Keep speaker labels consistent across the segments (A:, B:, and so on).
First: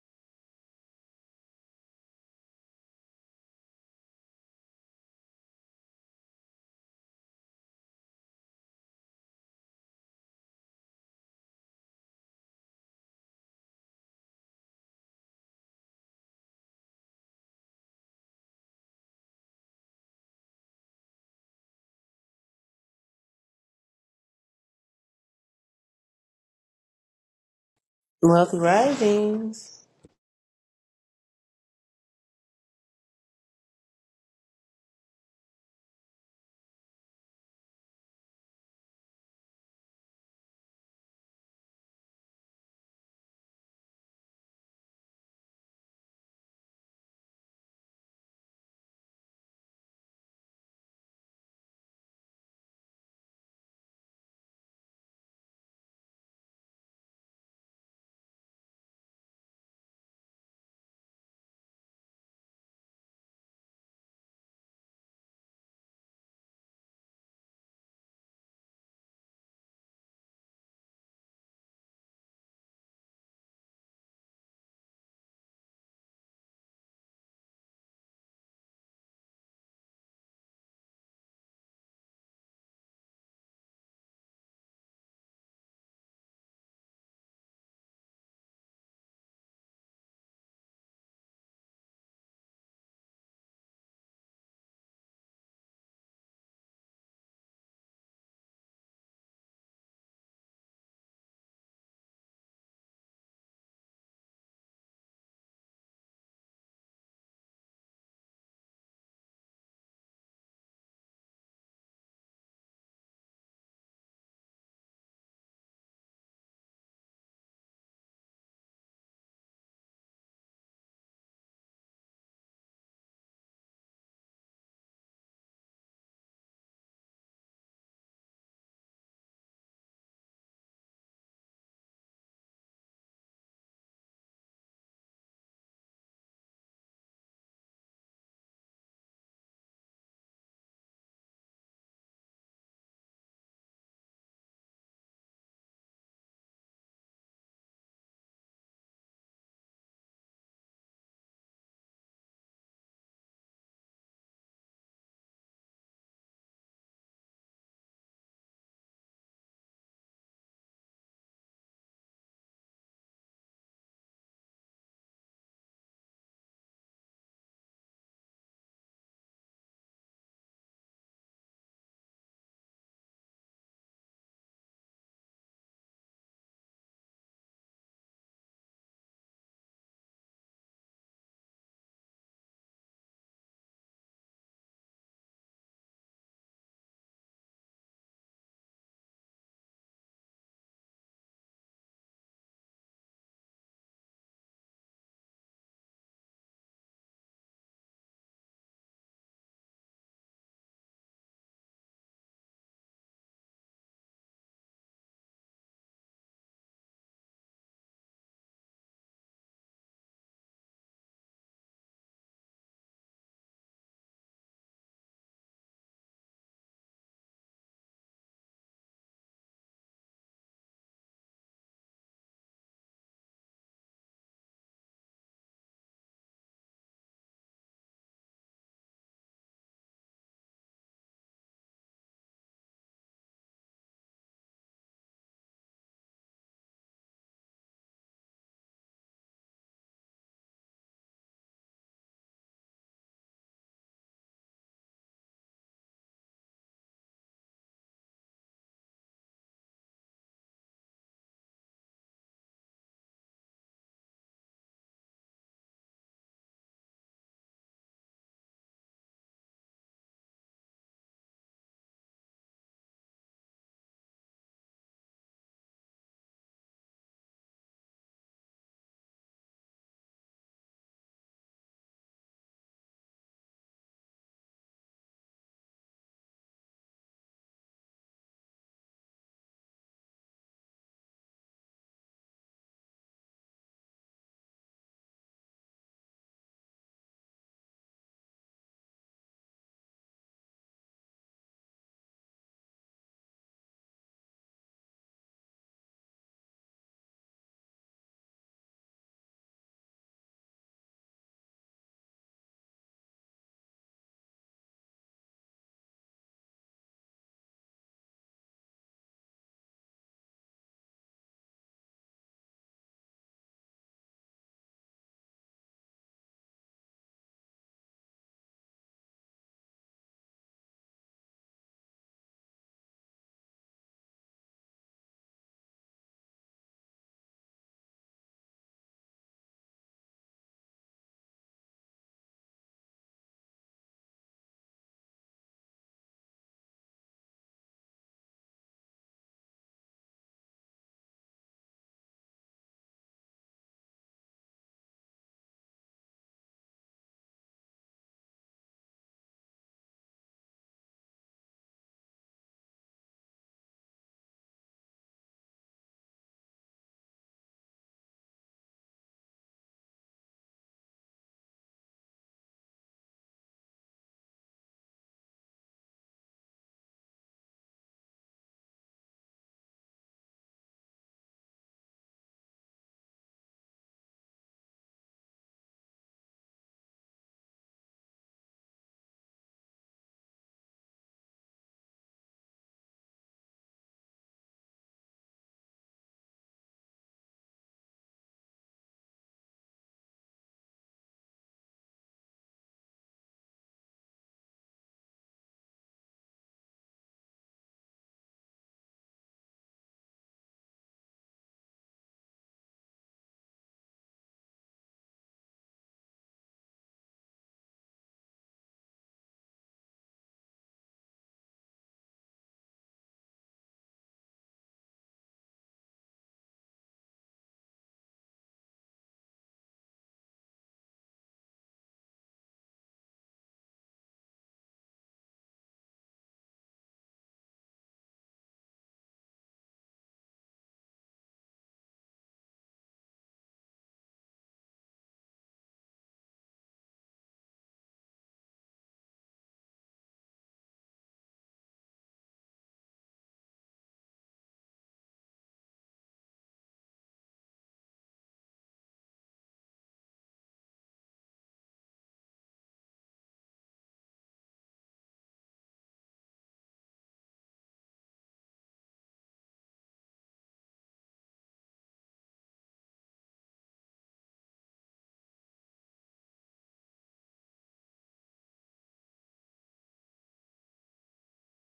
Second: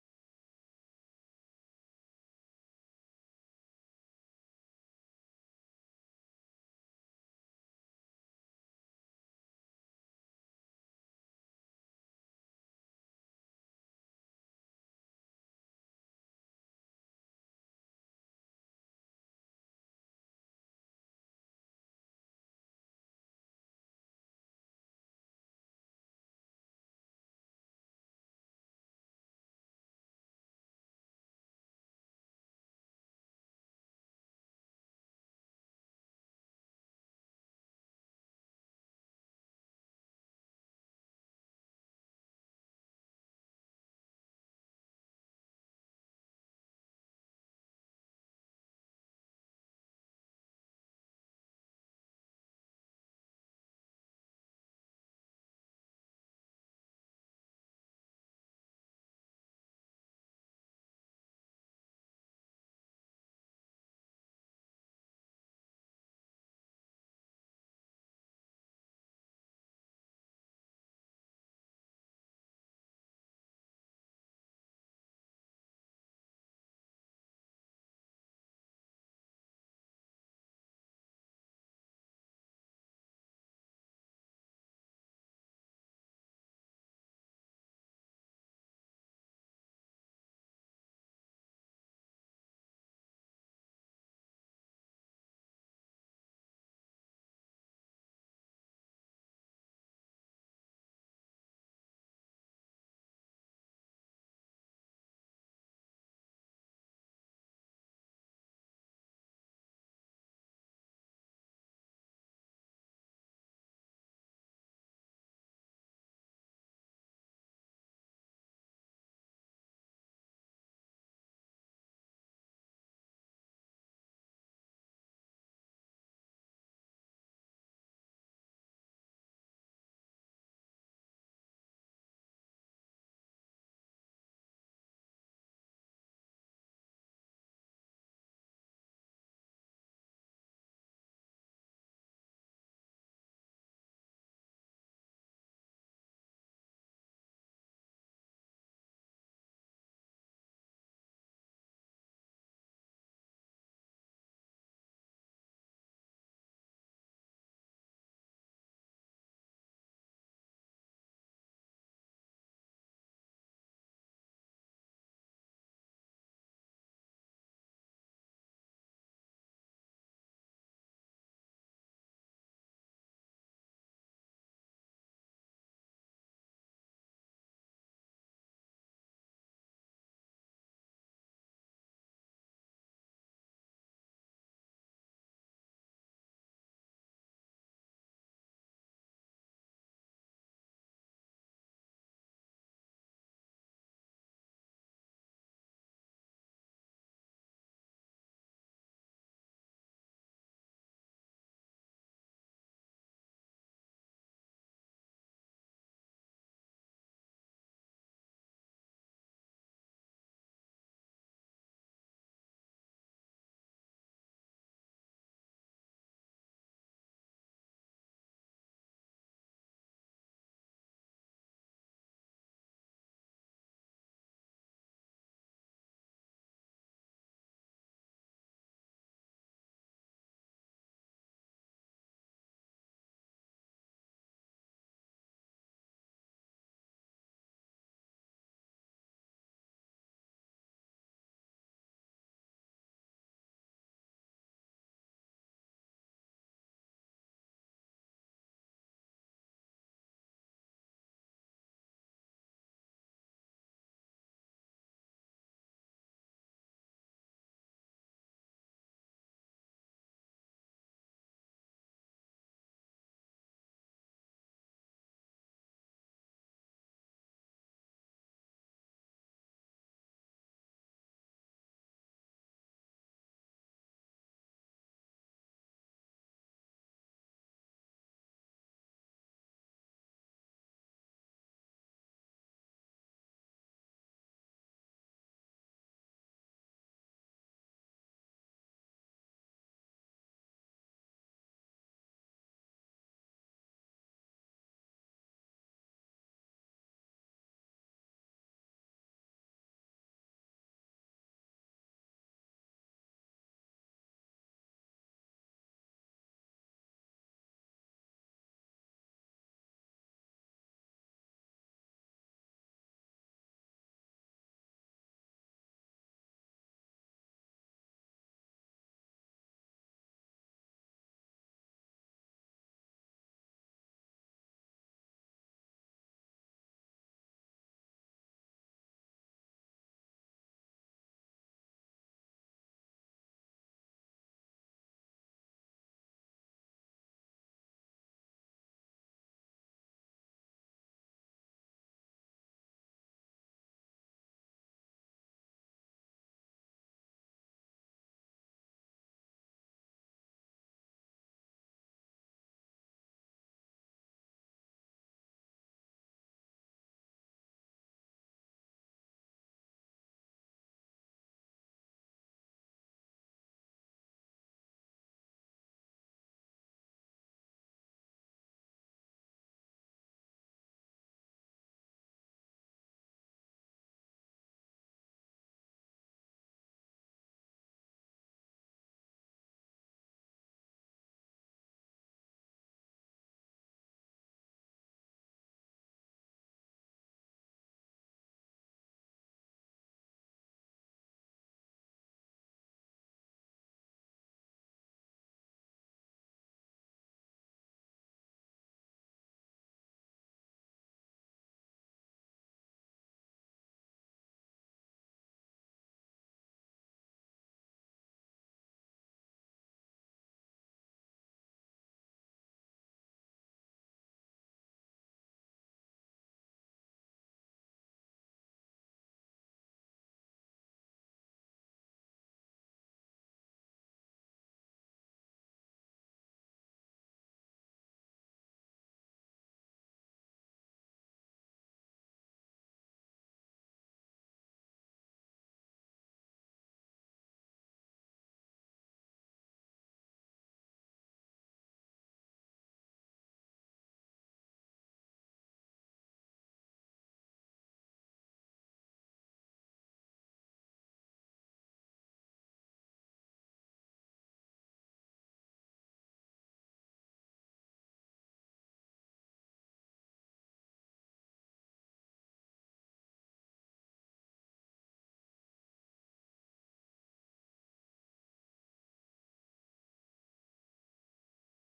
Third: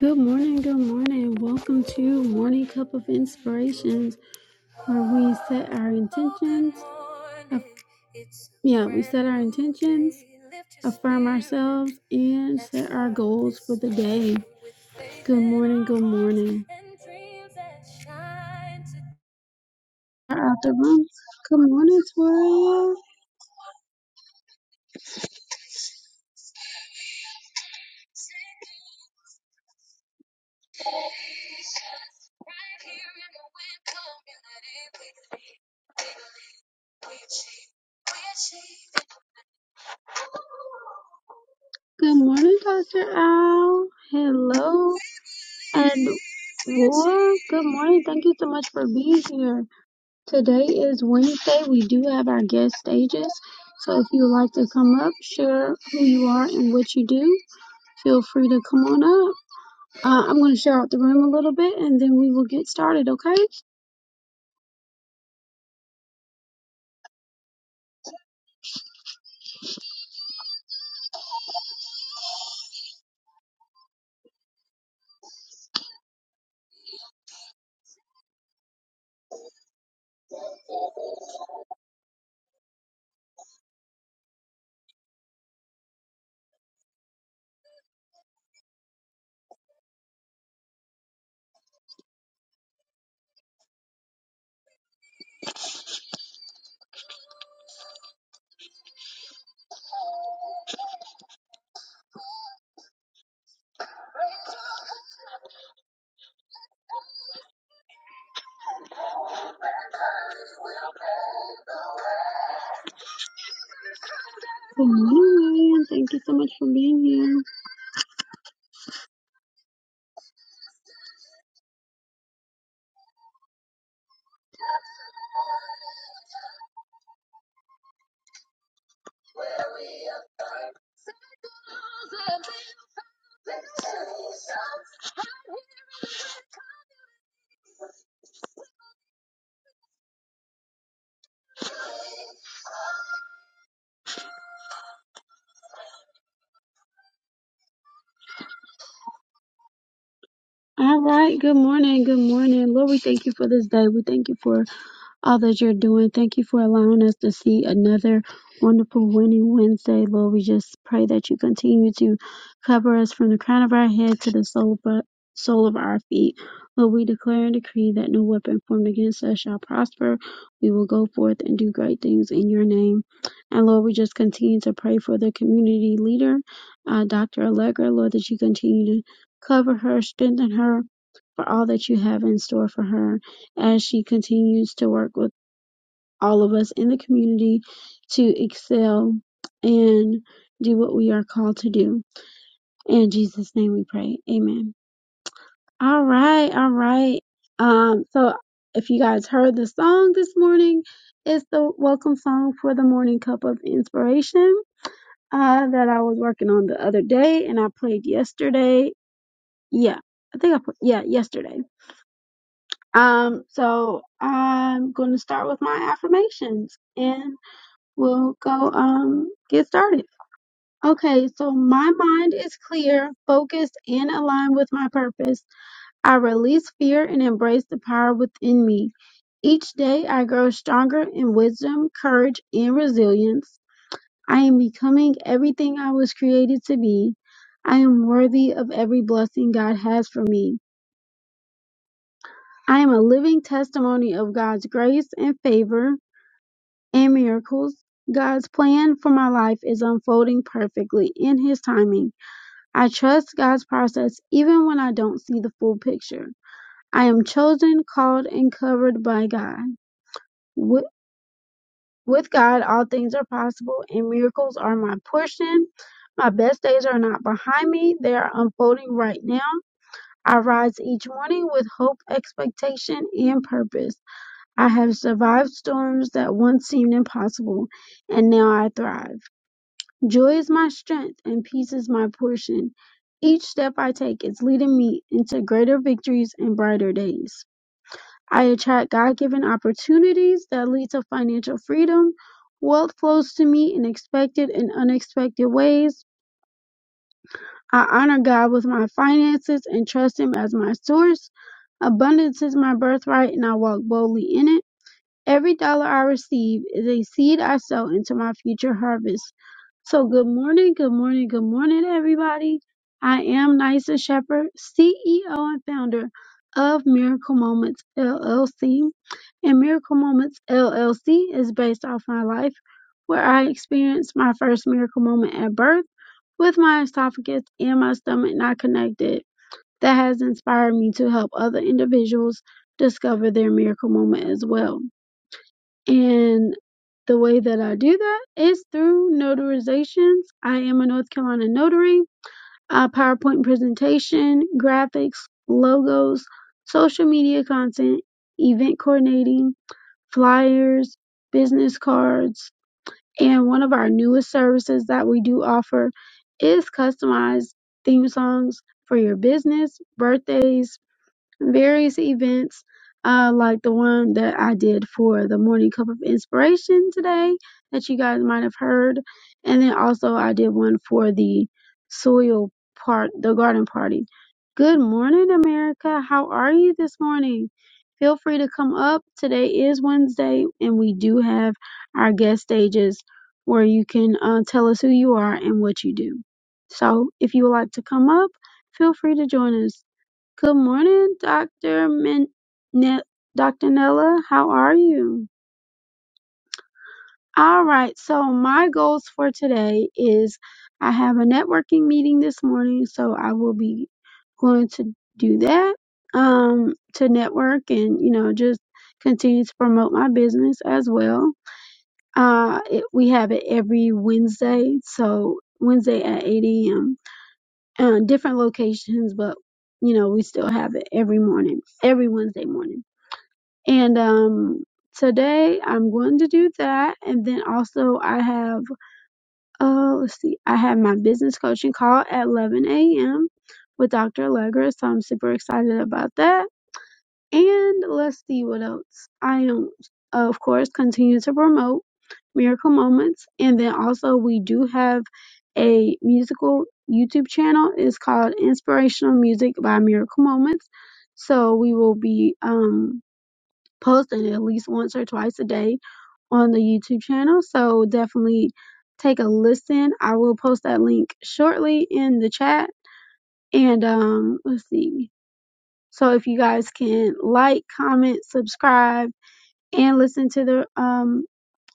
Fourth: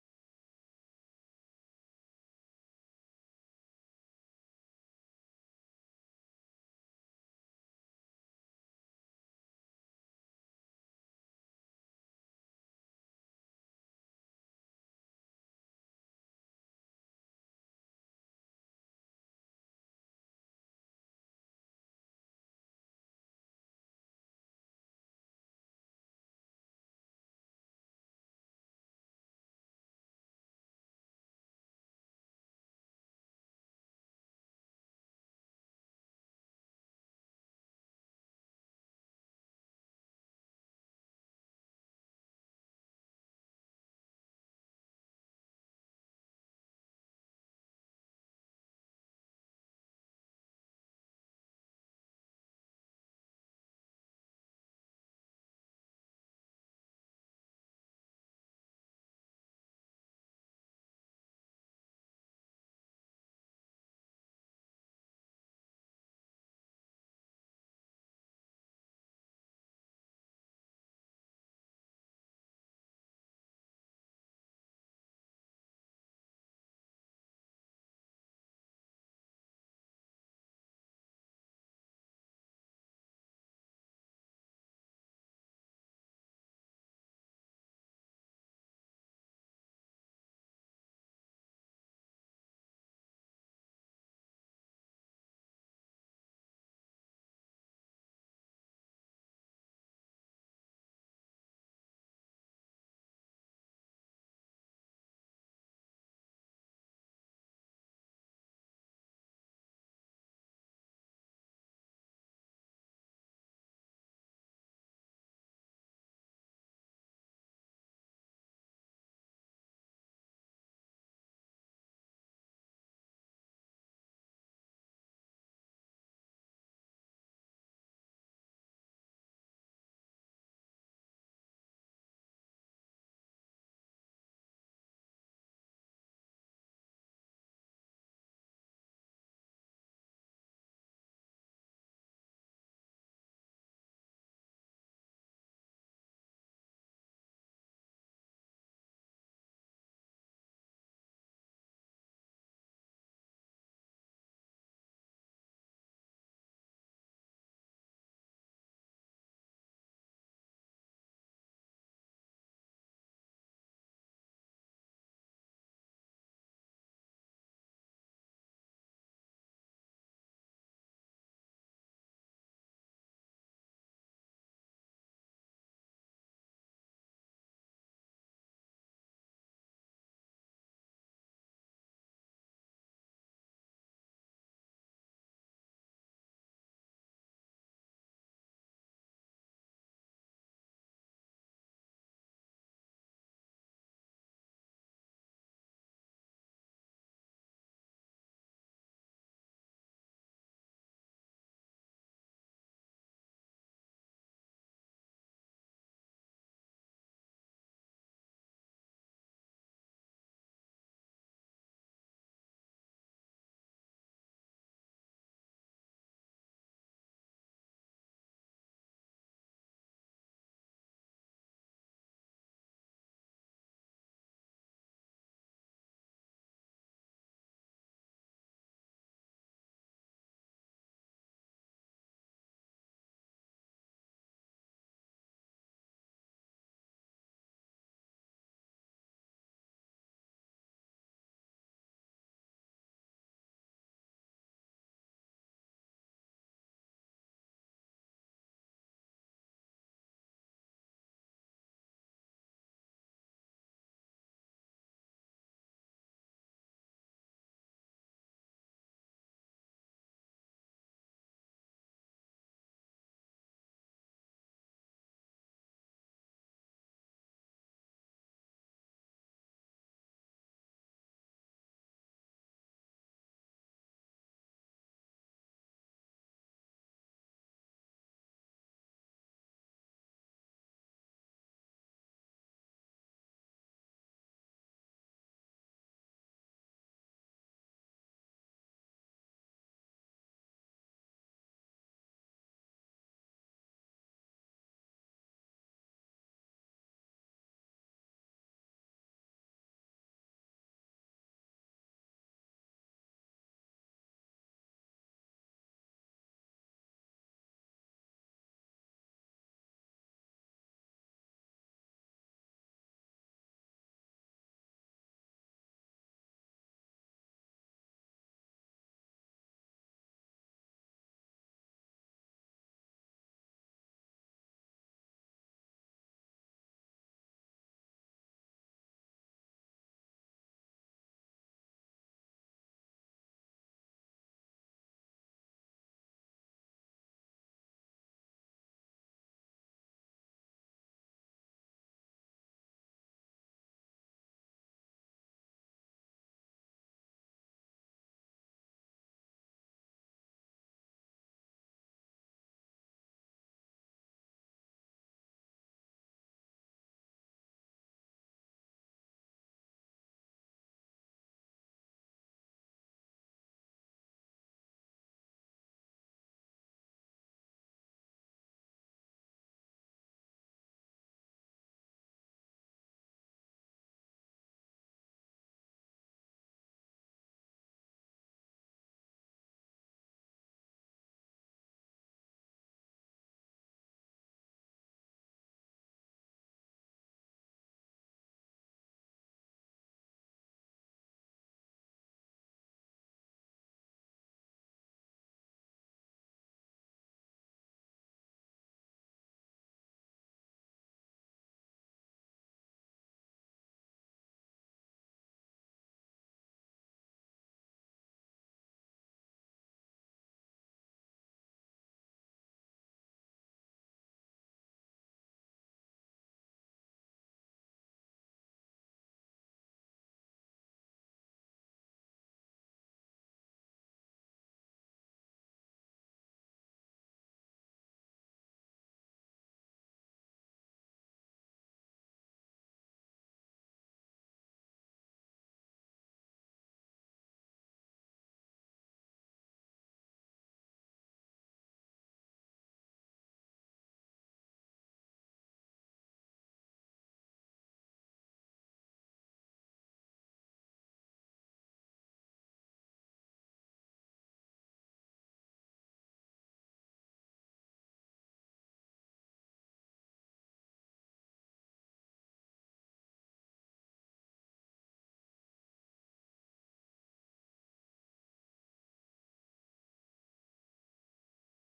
A: Good morning, good morning. Welcome to Morning Cup of Inspirations, where we set our intentions. aff- Yeah, we set our intentions, affirm ourselves, and set our goals for the day. Good morning, good morning. Out the room. Good morning, Toria.
B: Wealthy Risings.
A: Good morning, Dr. Al. Hello, and Roar. Good morning. Thank you so much for being here. Today is Wednesday. We do have our guest stages. So if you would like to come up, share who you are and what you do, feel free to come on up. Uh, I'm going to share out the room a little bit and then we will get started, okay? Good morning, Lillian. Thank you so much for being here. All right. Good morning. Good morning. Lord, we thank you for this day. We thank you for all that you're doing. Thank you for allowing us to see another wonderful winning Wednesday, Lord. We just pray that you continue to cover us from the crown of our head to the sole of our, sole of our feet. Lord, we declare and decree that no weapon formed against us shall prosper. We will go forth and do great things in your name. And Lord, we just continue to pray for the community leader, uh, Dr. Allegra, Lord, that you continue to cover her, strengthen her for all that you have in store for her as she continues to work with all of us in the community to excel and do what we are called to do. In Jesus' name we pray. Amen. All right, all right. Um, so if you guys heard the song this morning, it's the welcome song for the morning cup of inspiration uh that I was working on the other day and I played yesterday. Yeah, I think I put yeah, yesterday. Um, so I'm going to start with my affirmations. and. we'll go um get started. Okay, so my mind is clear, focused, and aligned with my purpose. I release fear and embrace the power within me. Each day I grow stronger in wisdom, courage, and resilience. I am becoming everything I was created to be. I am worthy of every blessing God has for me. I am a living testimony of God's grace and favor. and miracles. God's plan for my life is unfolding perfectly in His timing. I trust God's process even when I don't see the full picture. I am chosen, called, and covered by God. With, with God, all things are possible, and miracles are my portion. My best days are not behind me, they are unfolding right now. I rise each morning with hope, expectation, and purpose. I have survived storms that once seemed impossible, and now I thrive. Joy is my strength and peace is my portion. Each step I take is leading me into greater victories and brighter days. I attract God given opportunities that lead to financial freedom. Wealth flows to me in expected and unexpected ways. I honor God with my finances and trust Him as my source. Abundance is my birthright and I walk boldly in it. Every dollar I receive is a seed I sow into my future harvest. So, good morning, good morning, good morning, everybody. I am Nysa Shepherd, CEO and founder of Miracle Moments LLC. And Miracle Moments LLC is based off my life, where I experienced my first miracle moment at birth with my esophagus and my stomach not connected. That has inspired me to help other individuals discover their miracle moment as well. And the way that I do that is through notarizations. I am a North Carolina notary, uh, PowerPoint presentation, graphics, logos, social media content, event coordinating, flyers, business cards. And one of our newest services that we do offer is customized theme songs for your business, birthdays, various events, uh, like the one that I did for the Morning Cup of Inspiration today that you guys might have heard. And then also I did one for the soil part, the garden party. Good morning, America. How are you this morning? Feel free to come up. Today is Wednesday, and we do have our guest stages where you can uh, tell us who you are and what you do. So if you would like to come up, feel free to join us. Good morning, Dr. Min- Ne- Dr. Nella. How are you? All right. So my goals for today is I have a networking meeting this morning, so I will be going to do that um to network and you know just continue to promote my business as well. Uh, it, we have it every Wednesday, so Wednesday at 8 a.m. Uh, different locations, but you know we still have it every morning, every Wednesday morning. And um today I'm going to do that. And then also I have uh let's see, I have my business coaching call at eleven AM with Dr. Allegra. So I'm super excited about that. And let's see what else. I am of course continue to promote Miracle Moments. And then also we do have a musical YouTube channel. It's called Inspirational Music by Miracle Moments. So we will be um posting at least once or twice a day on the YouTube channel. So definitely take a listen. I will post that link shortly in the chat. And um, let's see. So if you guys can like, comment, subscribe, and listen to the um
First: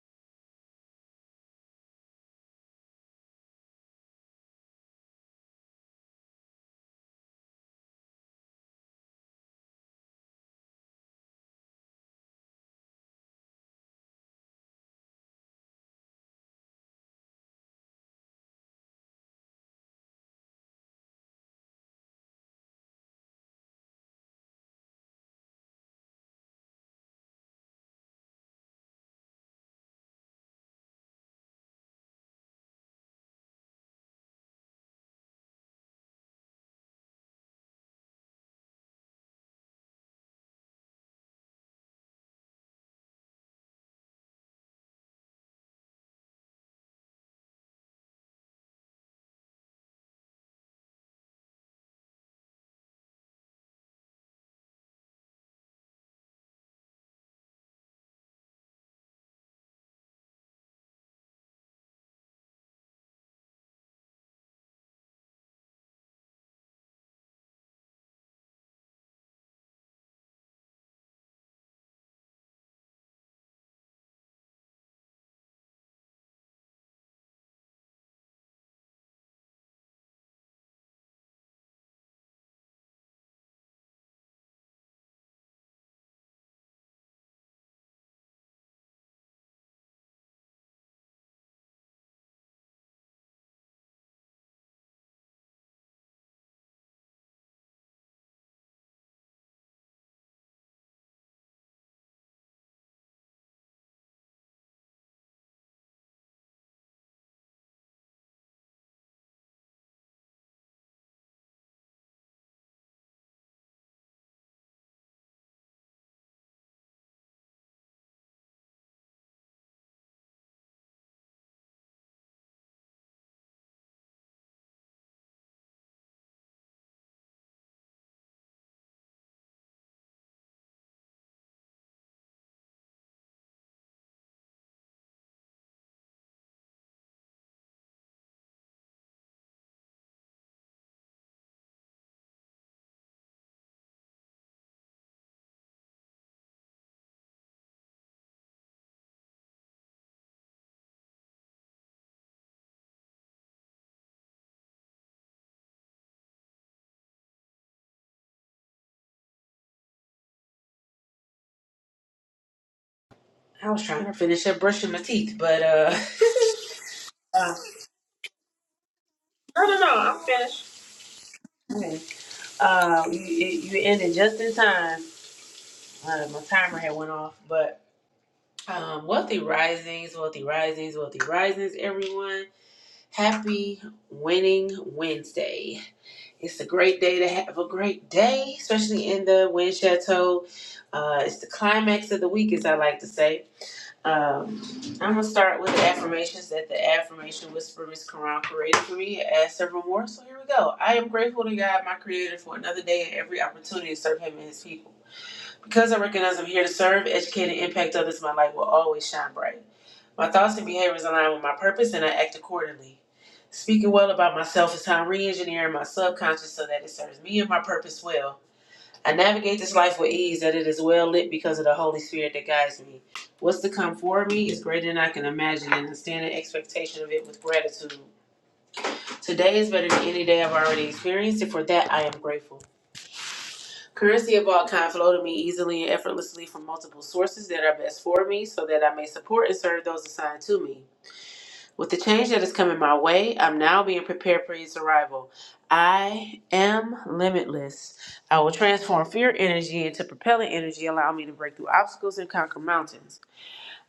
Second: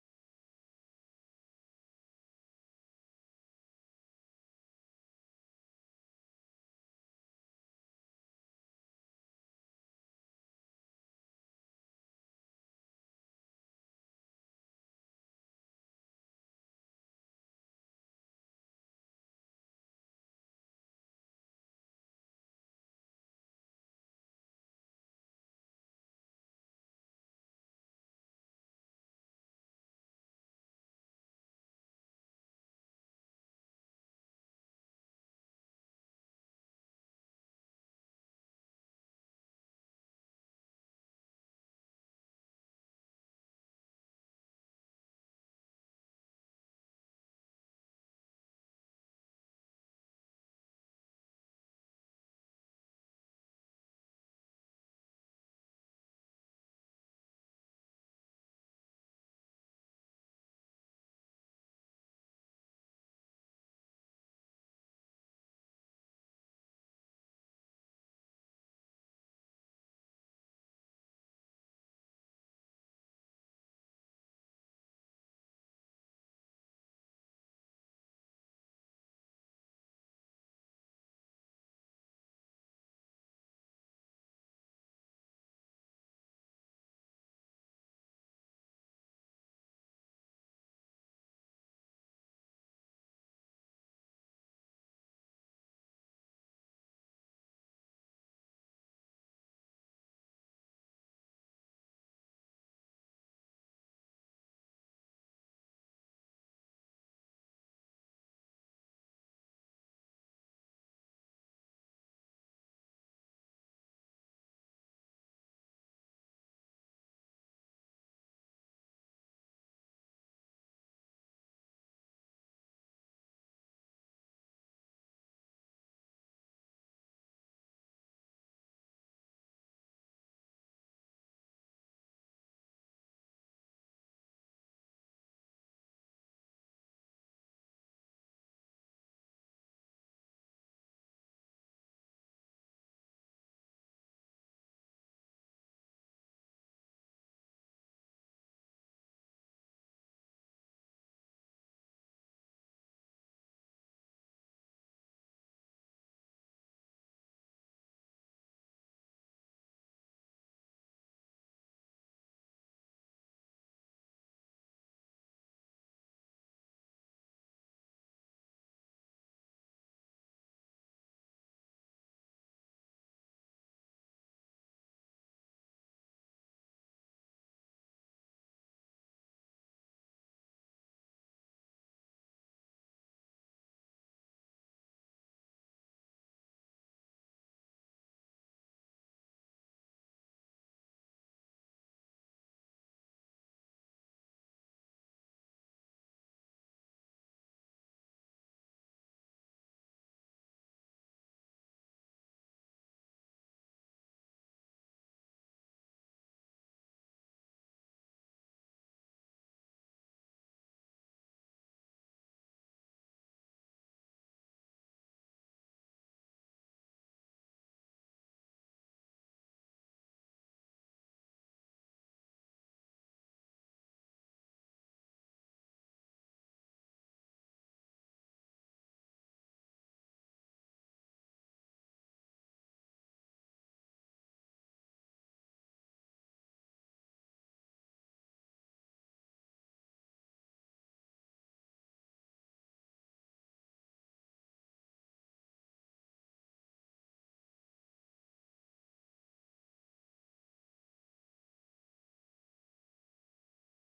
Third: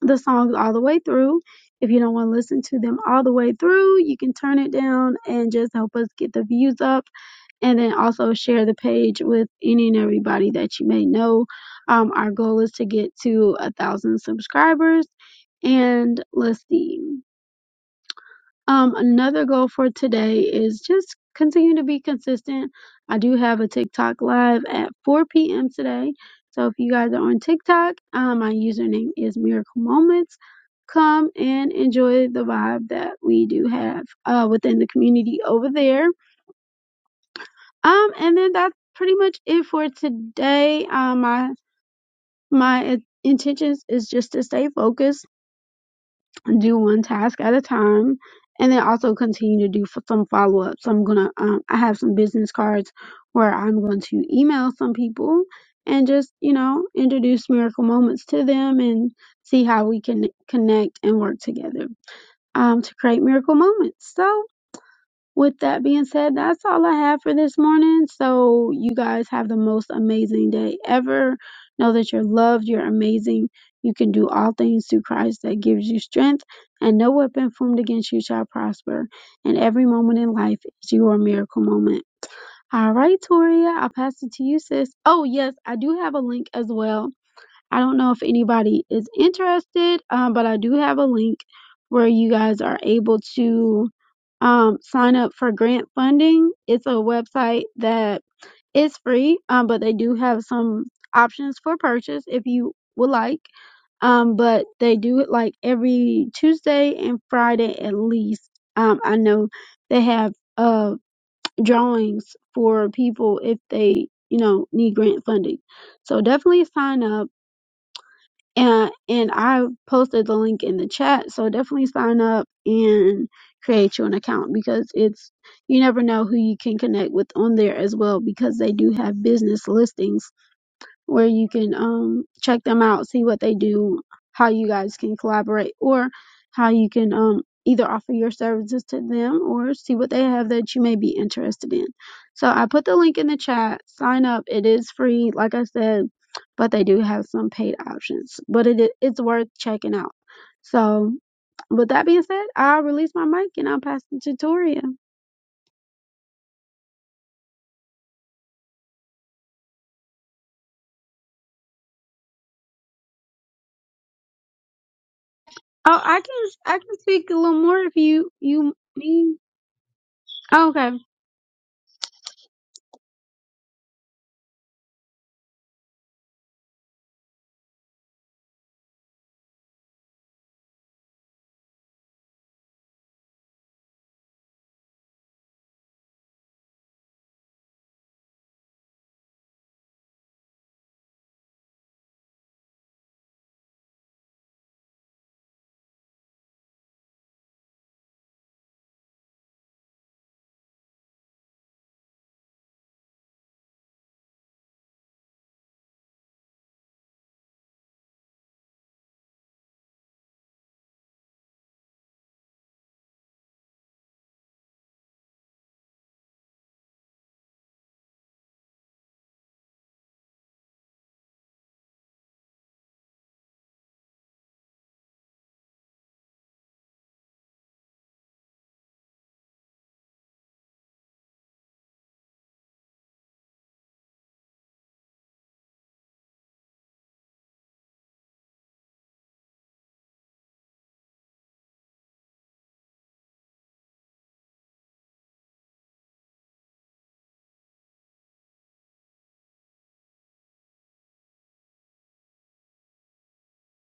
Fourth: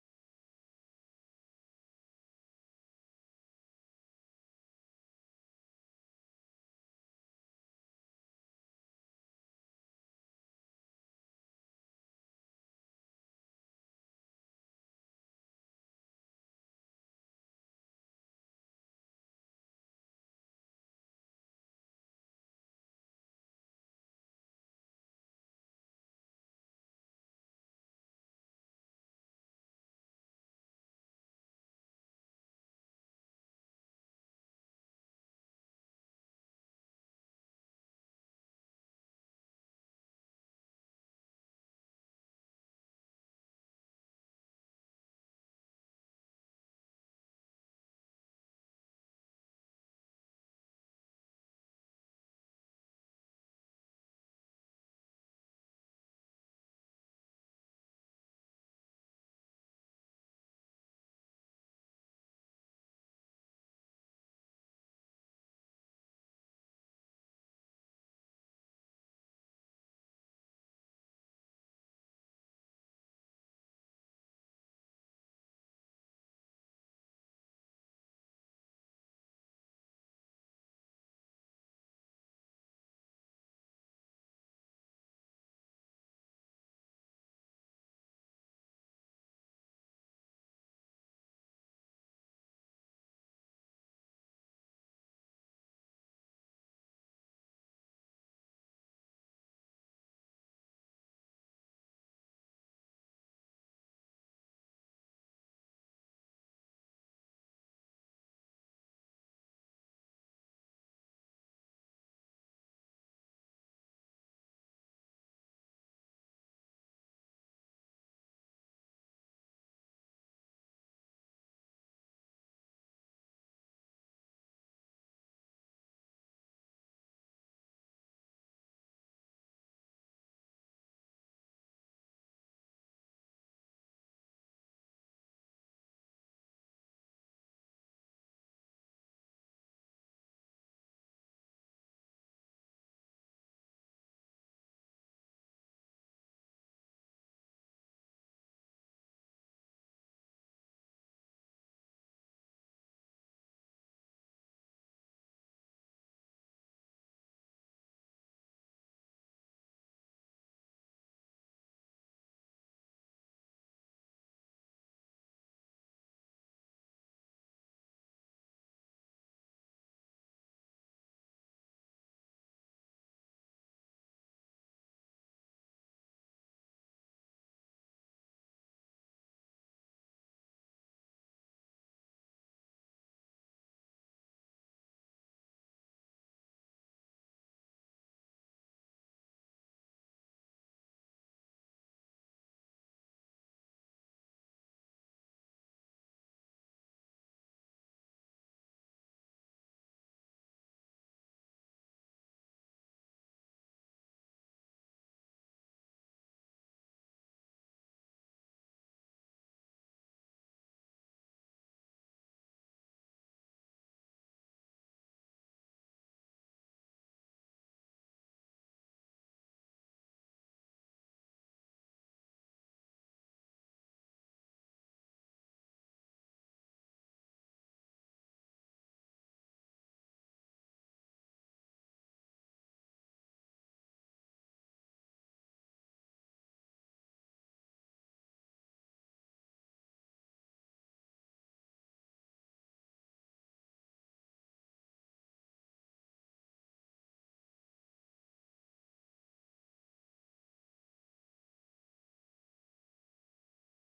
A: the songs all the way through. If you don't want to listen to them all the way through, you can turn it down and just help us get the views up and then also share the page with any and everybody that you may know. Um, our goal is to get to a thousand subscribers and let's see. Um, another goal for today is just continue to be consistent. I do have a TikTok live at 4 p.m. today. So if you guys are on TikTok, um, my username is Miracle Moments. Come and enjoy the vibe that we do have uh, within the community over there um, and then that's pretty much it for today. Um, my my intentions is just to stay focused, do one task at a time, and then also continue to do f- some follow ups. I'm gonna um, I have some business cards where I'm going to email some people and just you know introduce miracle moments to them and see how we can connect and work together um, to create miracle moments. So with that being said, that's all I have for this morning. So, you guys have the most amazing day ever. Know that you're loved, you're amazing. You can do all things through Christ that gives you strength, and no weapon formed against you shall prosper. And every moment in life is your miracle moment. All right, Toria, I'll pass it to you, sis. Oh, yes, I do have a link as well I don't know if anybody is interested, um, but I do have a link where you guys are able to um, sign up for grant funding. It's a website that is free, um, but they do have some options for purchase if you would like. Um, but they do it like every Tuesday and Friday at least. Um, I know they have uh drawings for people if they you know need grant funding. So definitely sign up and and I posted the link in the chat. So definitely sign up and create you an account because it's you never know who you can connect with on there as well because they do have business listings where you can um check them out, see what they do, how you guys can collaborate, or how you can um either offer your services to them or see what they have that you may be interested in. So I put the link in the chat. Sign up. It is free, like I said, but they do have some paid options. But it i- it's worth checking out. So with that being said, I'll release my mic and I'll pass the tutorial.
B: I was trying to finish up brushing my teeth, but uh,
A: Oh, I can I can speak a
B: uh
A: little more if you you mean.
B: no, no, no, I'm finished.
A: Okay,
B: Okay. Um, you, you ended just in time. Uh, my timer had went off, but um, wealthy risings, wealthy risings, wealthy risings. Everyone, happy winning Wednesday. It's a great day to have a great day, especially in the wind chateau. Uh, it's the climax of the week, as I like to say. Um, I'm gonna start with the affirmations that the affirmation Whisperer Miss Quran created for me. I Add several more, so here we go. I am grateful to God, my Creator, for another day and every opportunity to serve Him and His people. Because I recognize I'm here to serve, educate, and impact others, my light will always shine bright. My thoughts and behaviors align with my purpose, and I act accordingly. Speaking well about myself is how I'm re-engineering my subconscious so that it serves me and my purpose well. I navigate this life with ease, that it is well lit because of the Holy Spirit that guides me. What's to come for me is greater than I can imagine, and I stand in expectation of it with gratitude. Today is better than any day I've already experienced, and for that I am grateful. Currency of all kind flow to me easily and effortlessly from multiple sources that are best for me, so that I may support and serve those assigned to me. With the change that is coming my way, I'm now being prepared for his arrival. I am limitless. I will transform fear energy into propelling energy, allow me to break through obstacles and conquer mountains.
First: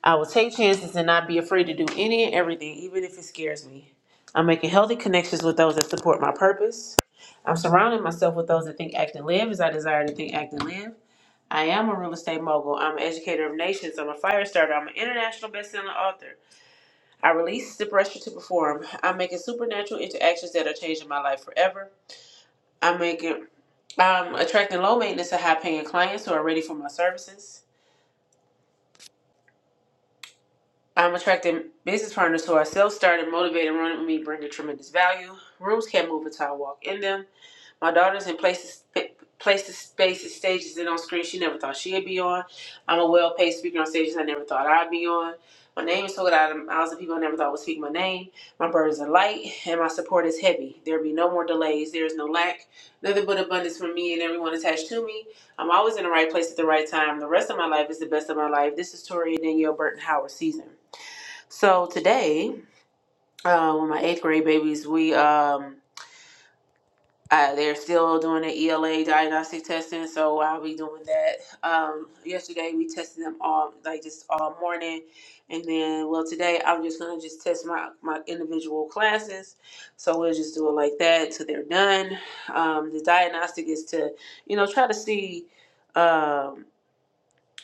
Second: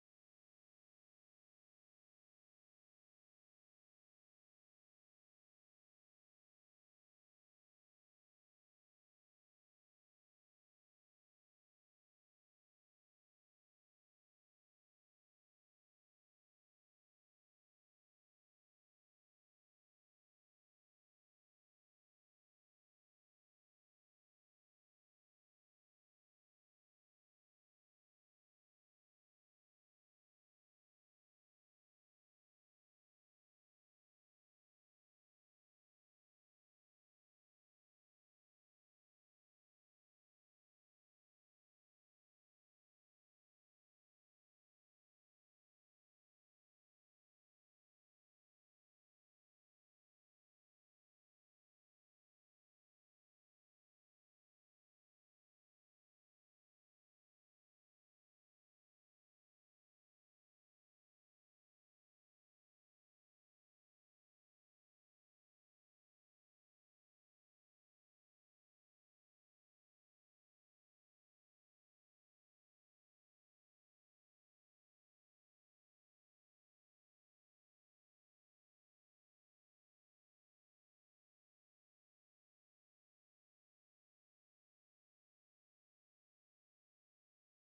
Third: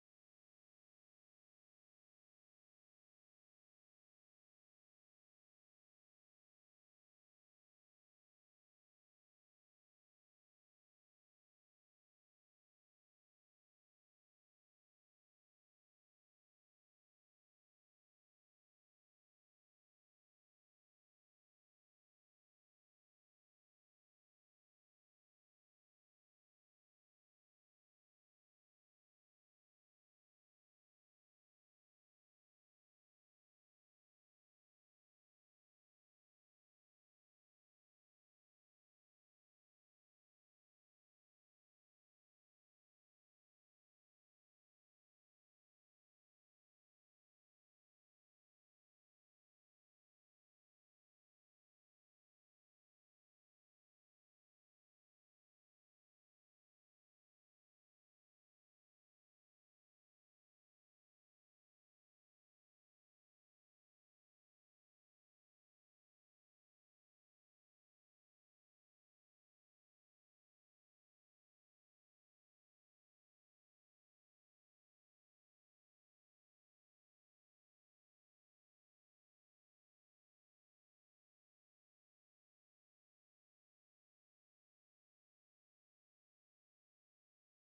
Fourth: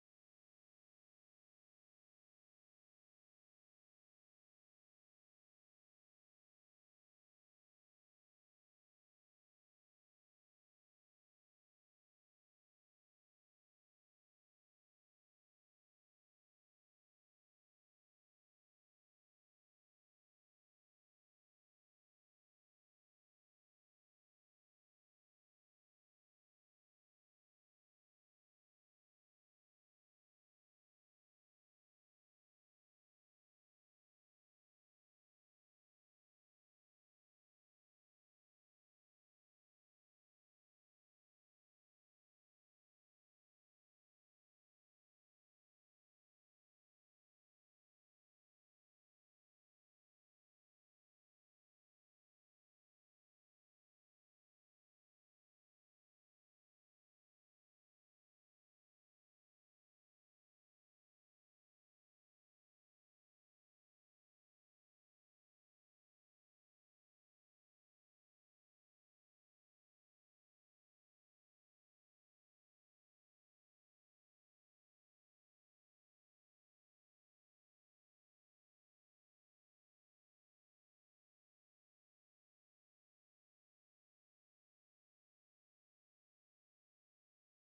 B: I will take chances and not be afraid to do any and everything, even if it scares me. I'm making healthy connections with those that support my purpose. I'm surrounding myself with those that think, act, and live as I desire to think, act, and live. I am a real estate mogul. I'm an educator of nations. I'm a fire starter. I'm an international best-selling author. I release the pressure to perform. I'm making supernatural interactions that are changing my life forever. I'm making I'm attracting low maintenance and high paying clients who are ready for my services. I'm attracting business partners who are self started, motivated, running with me, bringing tremendous value. Rooms can't move until I walk in them. My daughter's in places, places, spaces, stages, and on screen she never thought she'd be on. I'm a well-paid speaker on stages I never thought I'd be on. My name is told out of mouths of people I never thought would speak my name. My burdens are light, and my support is heavy. There be no more delays. There is no lack, nothing but abundance for me and everyone attached to me. I'm always in the right place at the right time. The rest of my life is the best of my life. This is Tori and Danielle Burton Howard season. So today, uh, with my eighth grade babies, we um, uh, they're still doing the ELA diagnostic testing, so I'll be doing that. Um, yesterday we tested them all, like just all morning, and then well today I'm just gonna just test my my individual classes. So we'll just do it like that till they're done. Um, the diagnostic is to, you know, try to see, um,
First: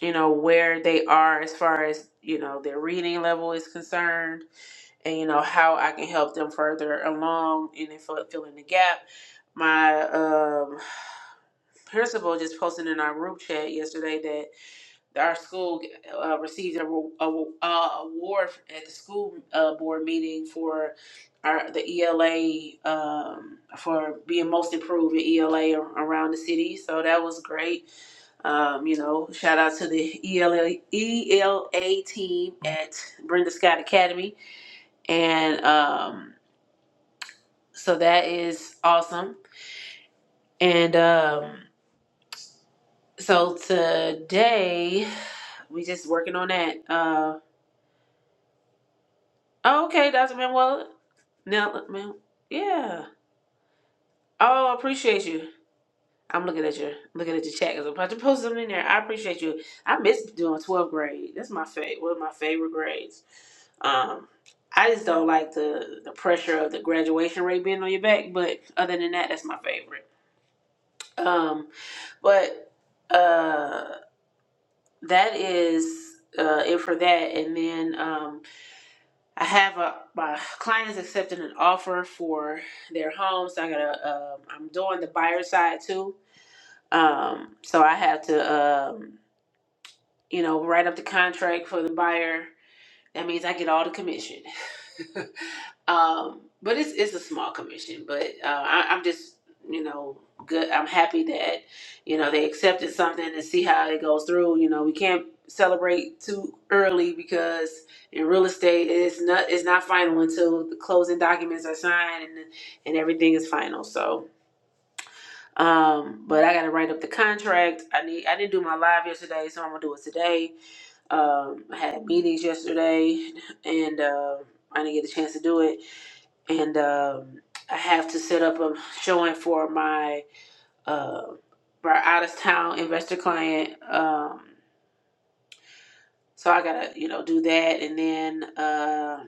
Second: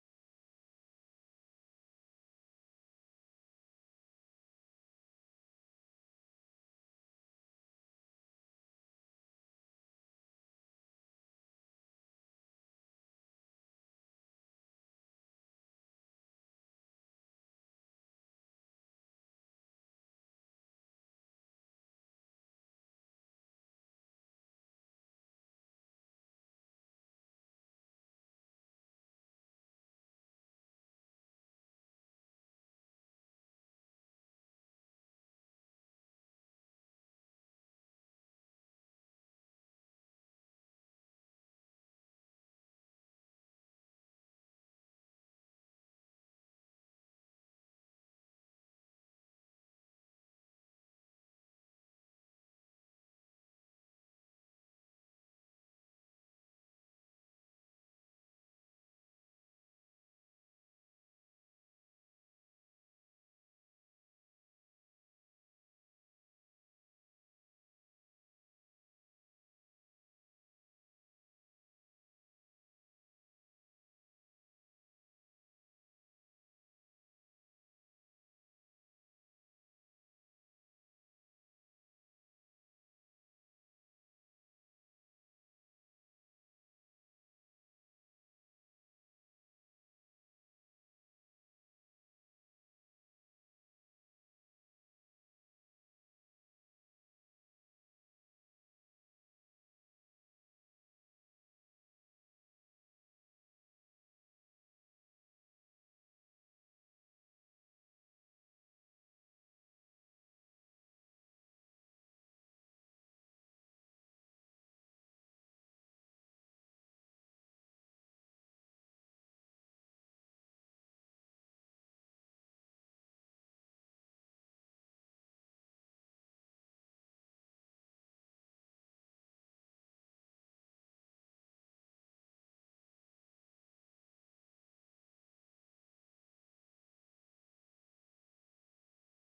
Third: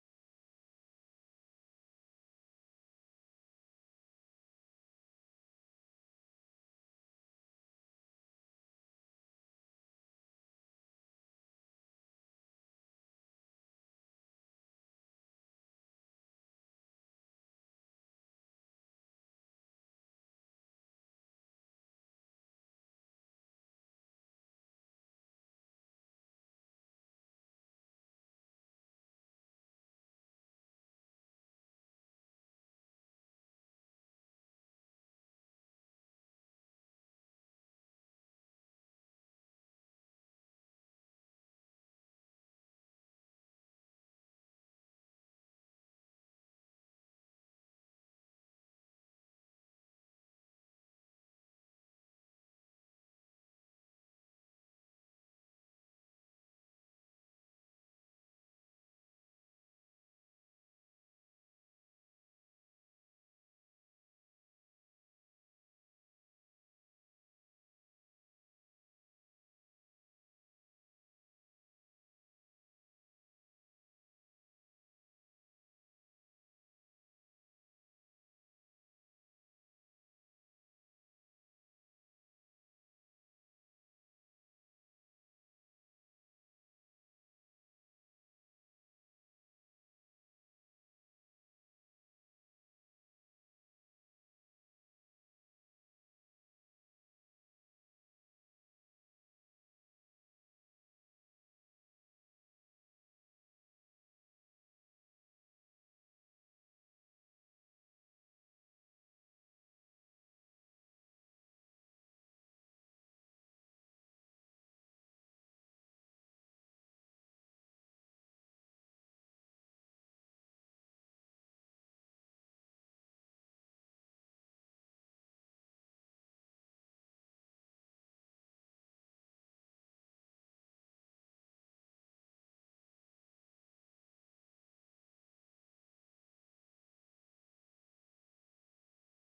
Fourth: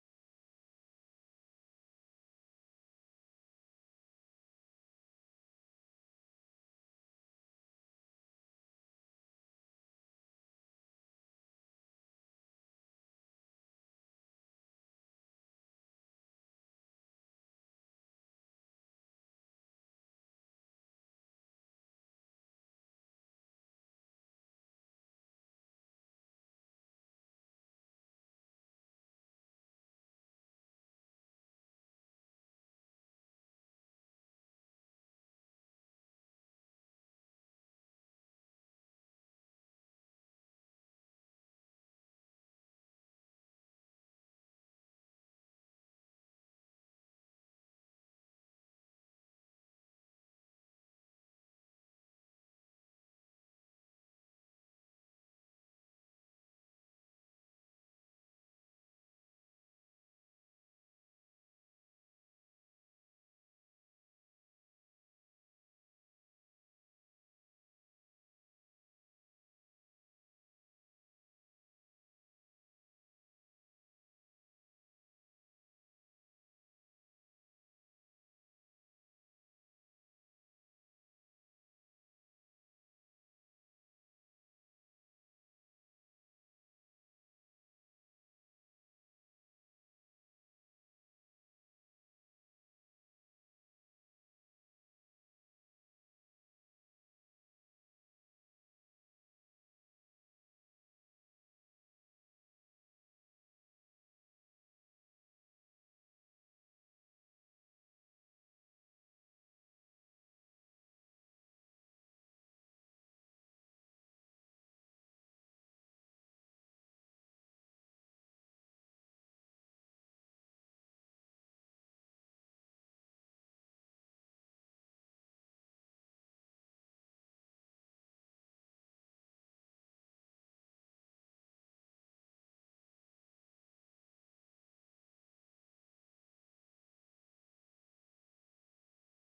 B: you know, where they are as far as you know their reading level is concerned and you know how I can help them further along and then fill, fill in the gap. My um, principal just posted in our group chat yesterday that our school uh, received a, ro- a, ro- uh, award at the school uh, board meeting for our the ELA um, for being most improved in ELA around the city. So that was great. Um, you know, shout out to the ELA ELA team at Brenda Scott Academy and. Um, So that is awesome. And um, so today we just working on that. Uh, oh, okay, Dr. Manuela. Now, man, yeah. Oh, I appreciate you. I'm looking at your looking at your chat because I'm about to post something in there. I appreciate you. I miss doing 12th grade. That's my favorite. One of my favorite grades. Um, I just don't like the the pressure of the graduation rate being on your back. But other than that, that's my favorite. Um, but uh. that is uh, it for that. And then um, I have a my client is accepting an offer for their home, so I gotta um, I'm doing the buyer side too. Um, so I have to um, you know write up the contract for the buyer. That means I get all the commission. Um, but it's it's a small commission. But uh, I, I'm just you know good. I'm happy that you know they accepted something and see how it goes through. You know we can't celebrate too early because in real estate it's not it's not final until the closing documents are signed and and everything is final. So. Um, but I gotta write up the contract. I need I didn't do my live yesterday, so I'm gonna do it today. Um I had meetings yesterday and uh I didn't get a chance to do it and um, I have to set up a showing for my uh, for our out of town investor client. Um, so I gotta you know do that, and then uh,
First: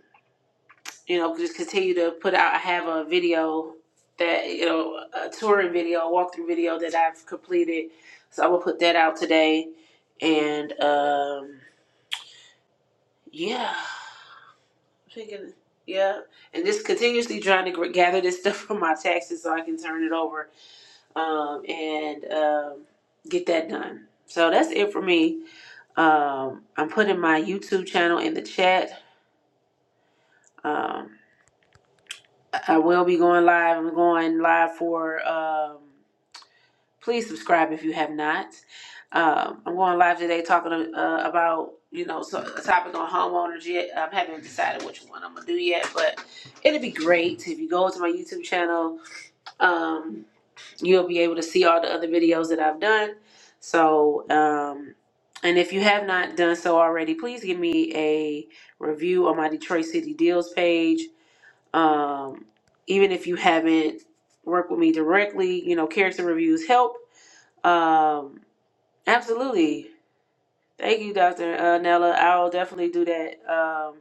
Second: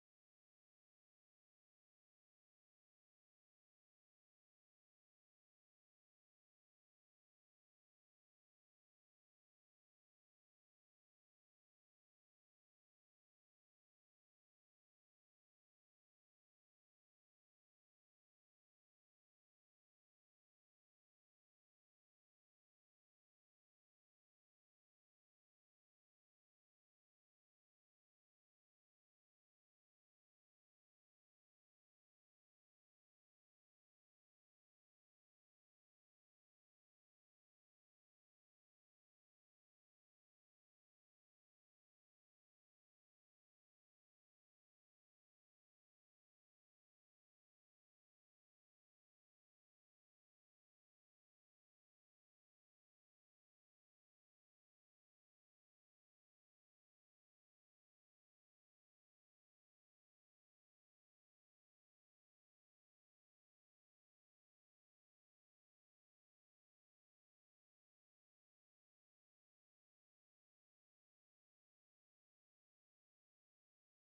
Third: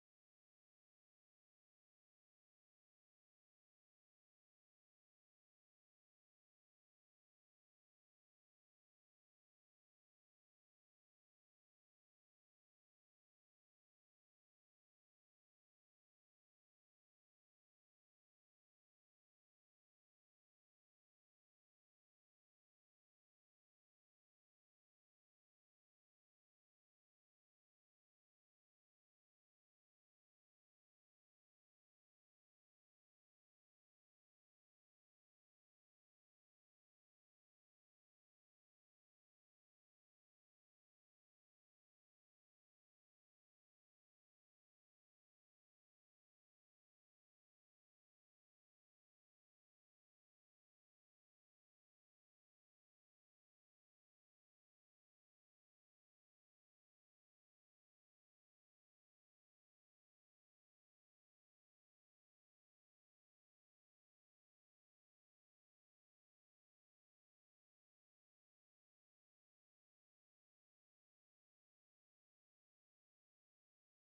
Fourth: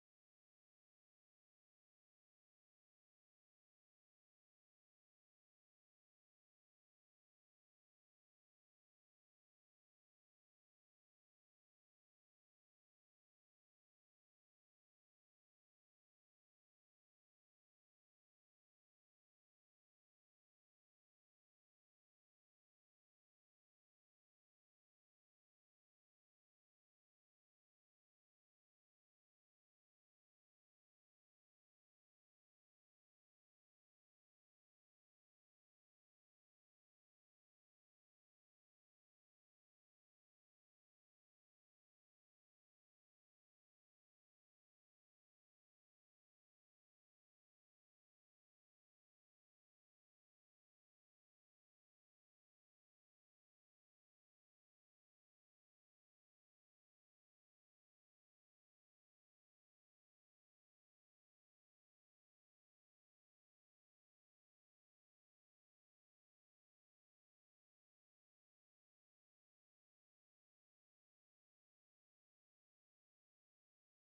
B: you know just continue to put out. I have a video that you know a touring video, a walkthrough video that I've completed. So I'm gonna put that out today, and um, yeah, I'm thinking yeah, and just continuously trying to gr- gather this stuff from my taxes so I can turn it over um, and um, get that done. So that's it for me. Um, I'm putting my YouTube channel in the chat. Um, I will be going live. I'm going live for. Um, please subscribe if you have not. Um, I'm going live today talking uh, about you know so, a topic on homeowners yet. I haven't decided which one I'm gonna do yet, but it'd be great if you go to my YouTube channel. Um, you'll be able to see all the other videos that I've done. So, um, and if you have not done so already, please give me a review on my Detroit City Deals page. Um, even if you haven't worked with me directly, you know, character reviews help. Um, absolutely. Thank you, Dr. Uh, Nella. I'll definitely do that. Um,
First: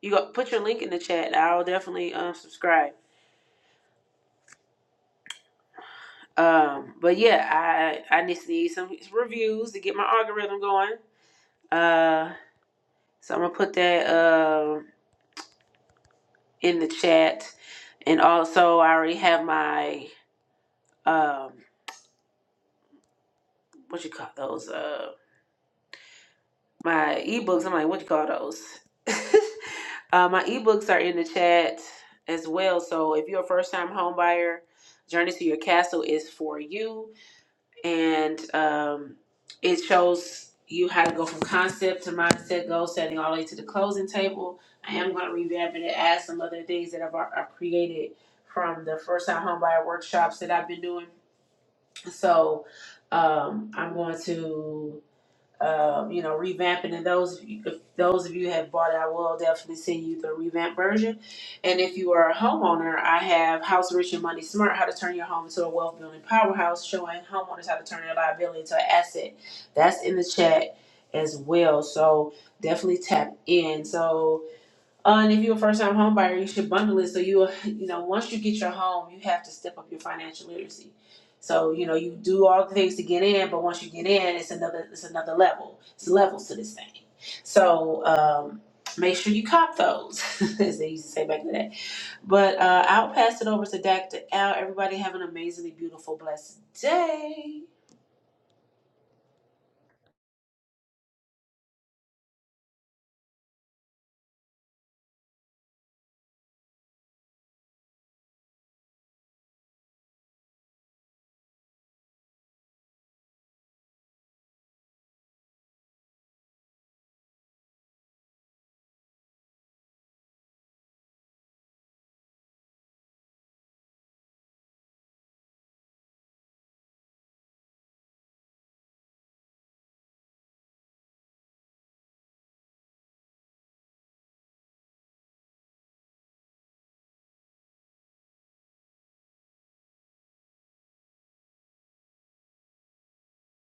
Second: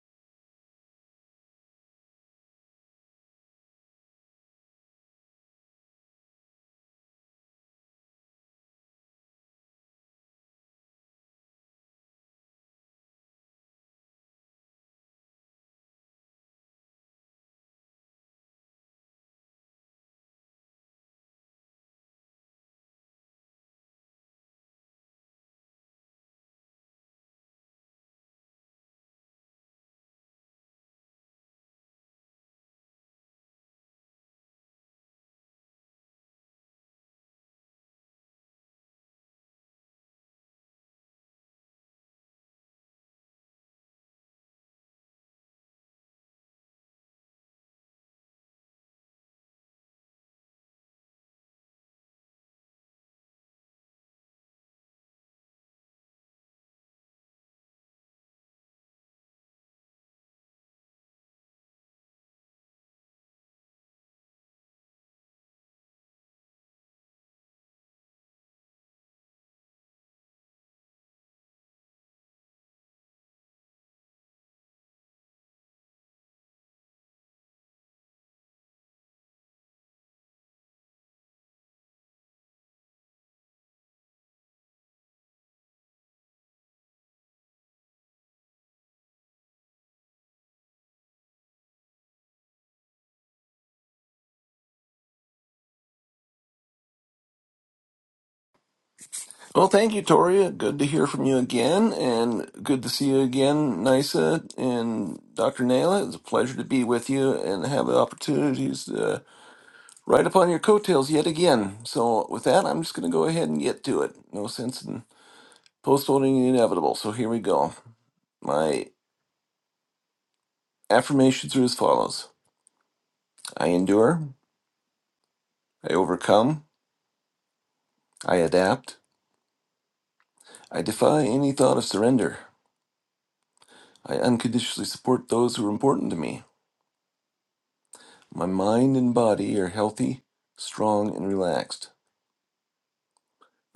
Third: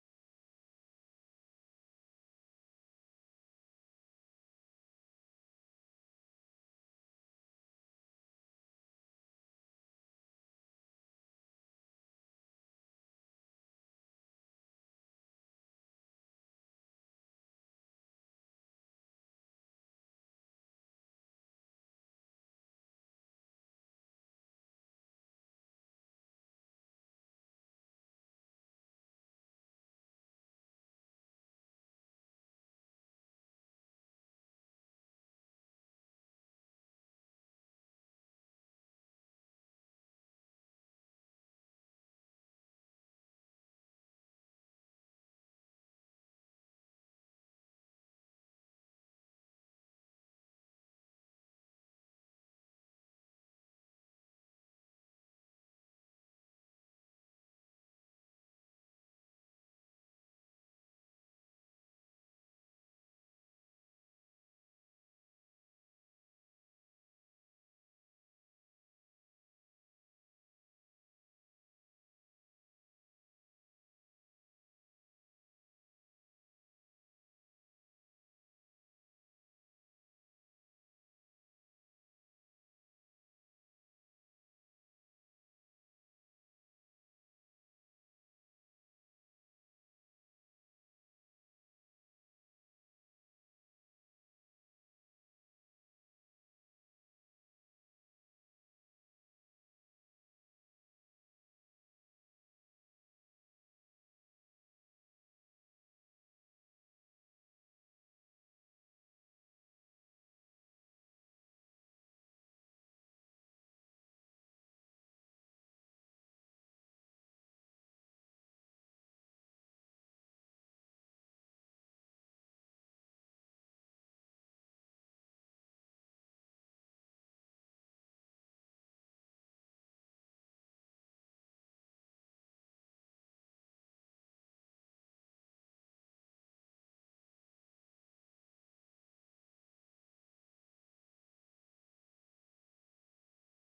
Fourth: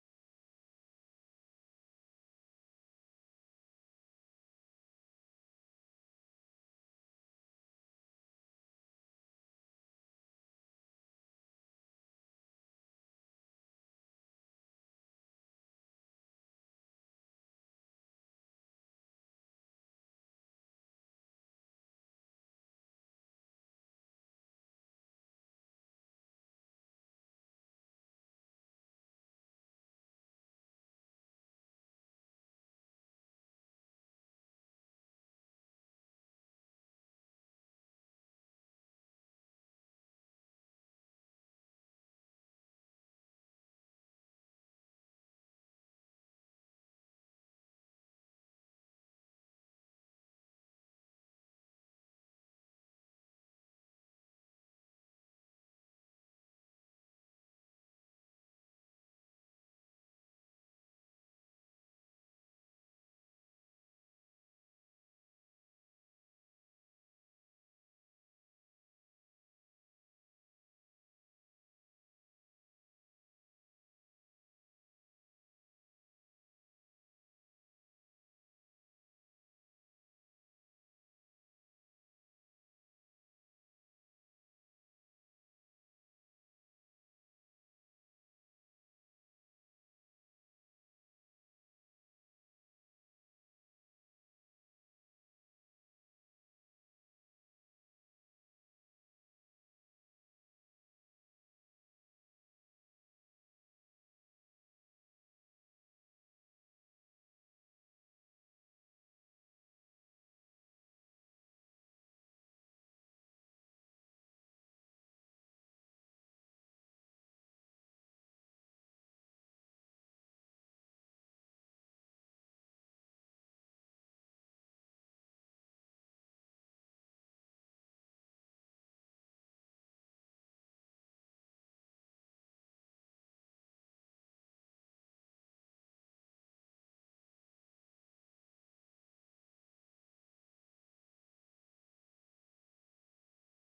B: you go, put your link in the chat. I'll definitely um, subscribe. Um, but yeah, I I just need some reviews to get my algorithm going. Uh, so I'm gonna put that uh, in the chat, and also I already have my um, what you call those? Uh, my ebooks. I'm like, what you call those? uh, my ebooks are in the chat as well. So if you're a first time home buyer, Journey to Your Castle is for you. and um, it shows you how to go from concept to mindset, goal setting, all the way to the closing table. I am going to revamp it and add some other things that I've, al- I've created from the first time homebuyer workshops that I've been doing. So um, I'm going to um, you know, revamping. And those of you, if those of you have bought it, I will definitely send you the revamp version. And if you are a homeowner, I have House Rich and Money Smart: How to Turn Your Home into a Wealth Building Powerhouse, showing homeowners how to turn their liability into an asset. That's in the chat as well. So definitely tap in. So uh, and if you're a first-time home buyer, you should bundle it so you, will- you know, once you get your home, you have to step up your financial literacy. So you know, you do all the things to get in, but once you get in, it's another, it's another level. It's levels to this thing. So um, make sure you cop those, as they used to say back in the day. But uh, I'll pass it over to Dr. Al. Everybody have an amazingly beautiful, blessed day.
C: Well, thank you, Toria. Good to hear from you again, and good to see you again, Nisa and Dr. Naila. It's a pleasure to be with you and have the opportunities to ride upon your coattails yet again. So, with that, I'm just going to go ahead and get to it. No sense in postponing the inevitable. So, here we go. My affirmations are as follows I endure, I overcome, I adapt, I defy any thought of surrender, I unconditionally support those who are important to me. My mind and body are healthy, strong, and relaxed.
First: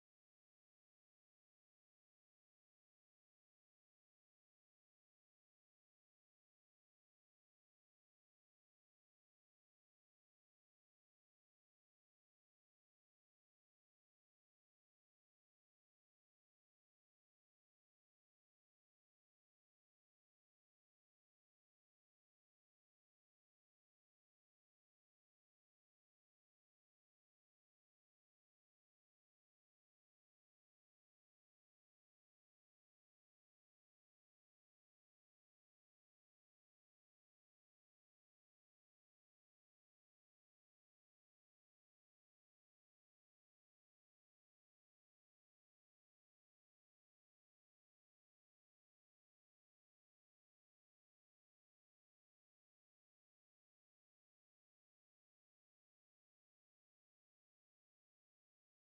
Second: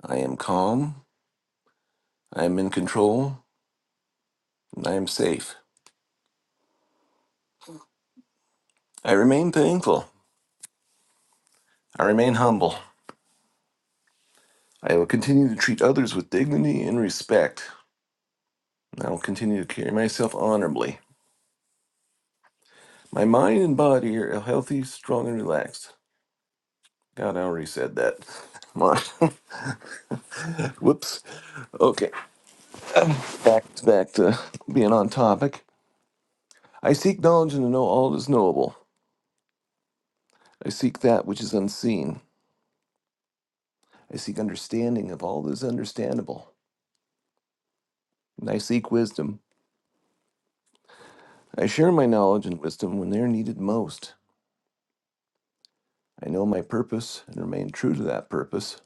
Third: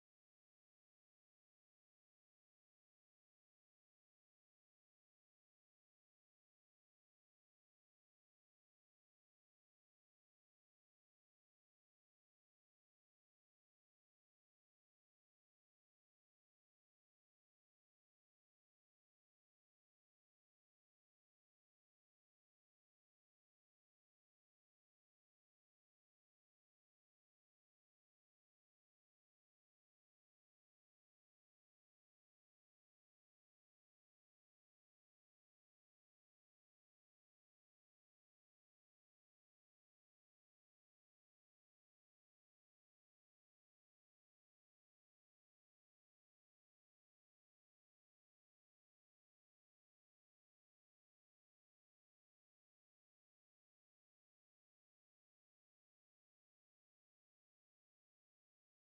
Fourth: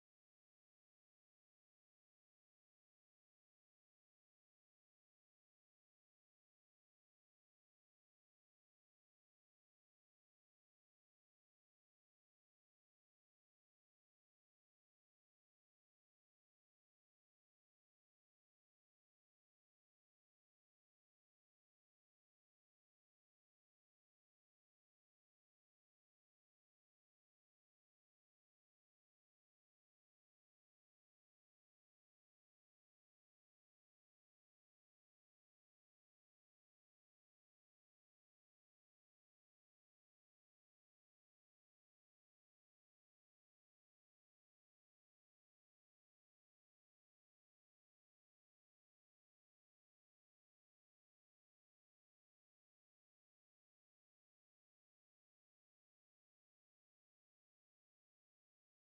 C: I am calm, I am in control, and I am safe. I remain thankful. I remain humble. I will continue to treat others with dignity and respect. and I will continue to carry myself honorably. My mind and body are healthy, strong, and relaxed. God, I already said that. Come on. Whoops. Okay. Back to back to being on topic. I seek knowledge and to know all that is knowable. I seek that which is unseen. I seek understanding of all that is understandable, and I seek wisdom. I share my knowledge and wisdom when they are needed most. I know my purpose and remain true to that purpose.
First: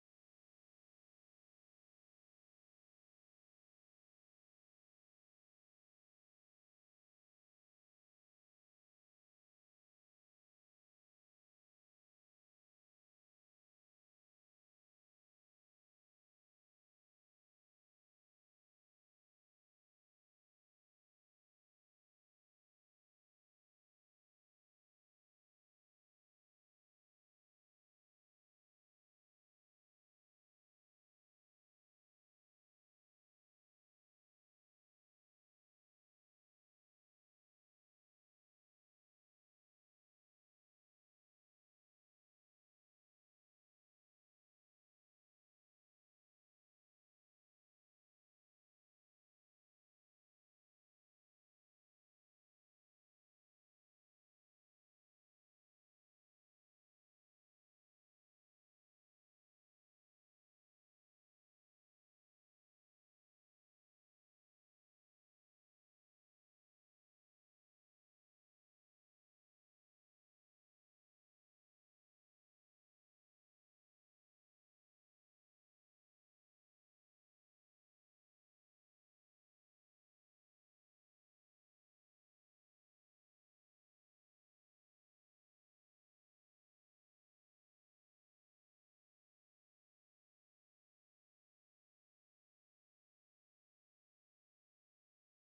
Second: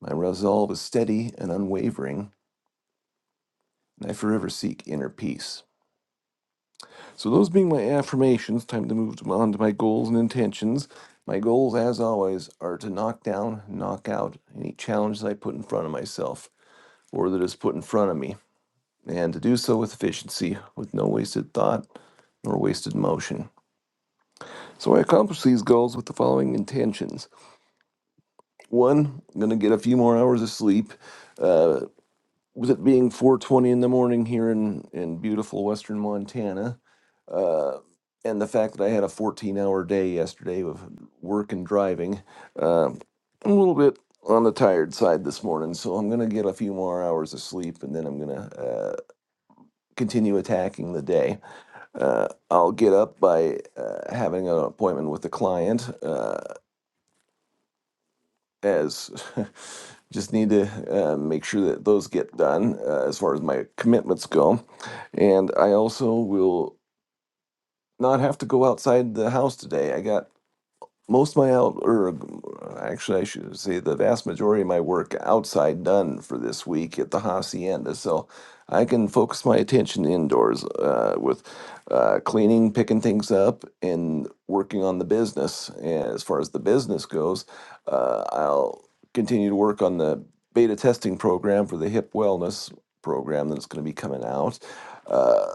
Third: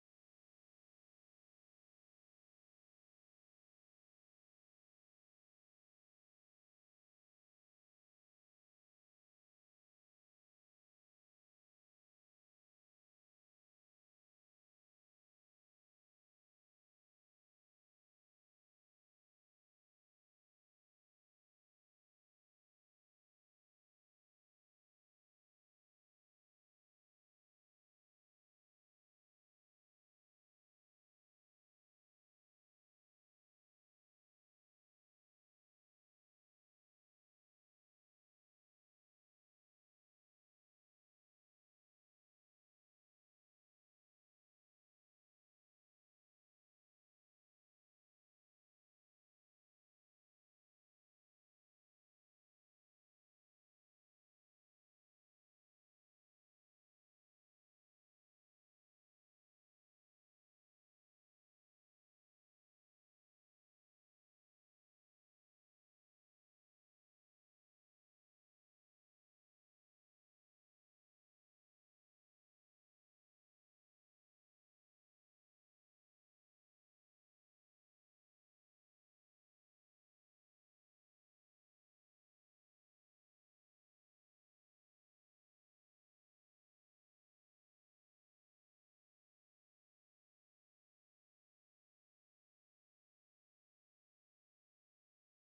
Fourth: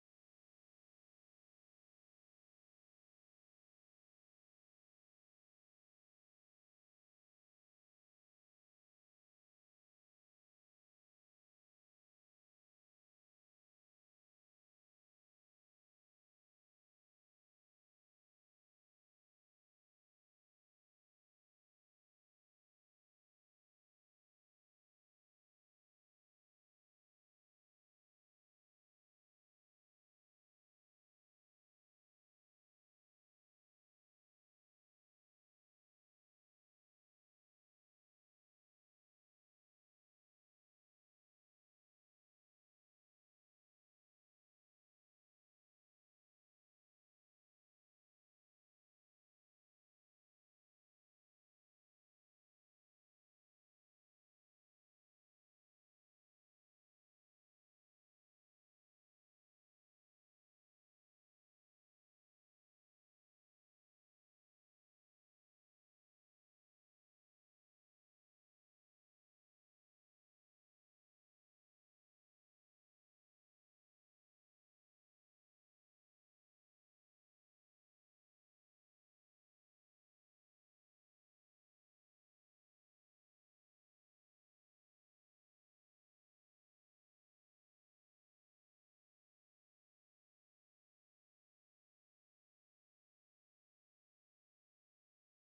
C: My resolve is steady and unwavering, and I forever seek inner peace. So, those being my affirmations, time to move on to my goals and intentions. My goals, as always, are to knock down, knock out any challenge that I put in front of myself or that is put in front of me. and to do so with efficiency, with no wasted thought nor wasted motion. So I accomplished these goals with the following intentions. One, I'm going to get a few more hours of sleep. Uh, with it being 4:20 in the morning here in in beautiful western Montana, uh, and the fact that I had a 14-hour day yesterday with work and driving, uh, I'm a little bit on the tired side this morning. So I'm going to get a few more hours of sleep, and then I'm going to uh, continue attacking the day. Uh, I'll get up by uh, having an appointment with the client, uh, as just need to uh, make sure that those get done uh, as far as my commitments go. And I also will not have to go outside the house today. I got most of my out or actually I should say the vast majority of my work outside done for this week at the hacienda, so I can focus my attention indoors uh, with uh, cleaning, picking things up, and working on the business. And as far as the business goes, uh, I'll continue to work on the beta testing program for the hip wellness program that's going to be coming out. Uh,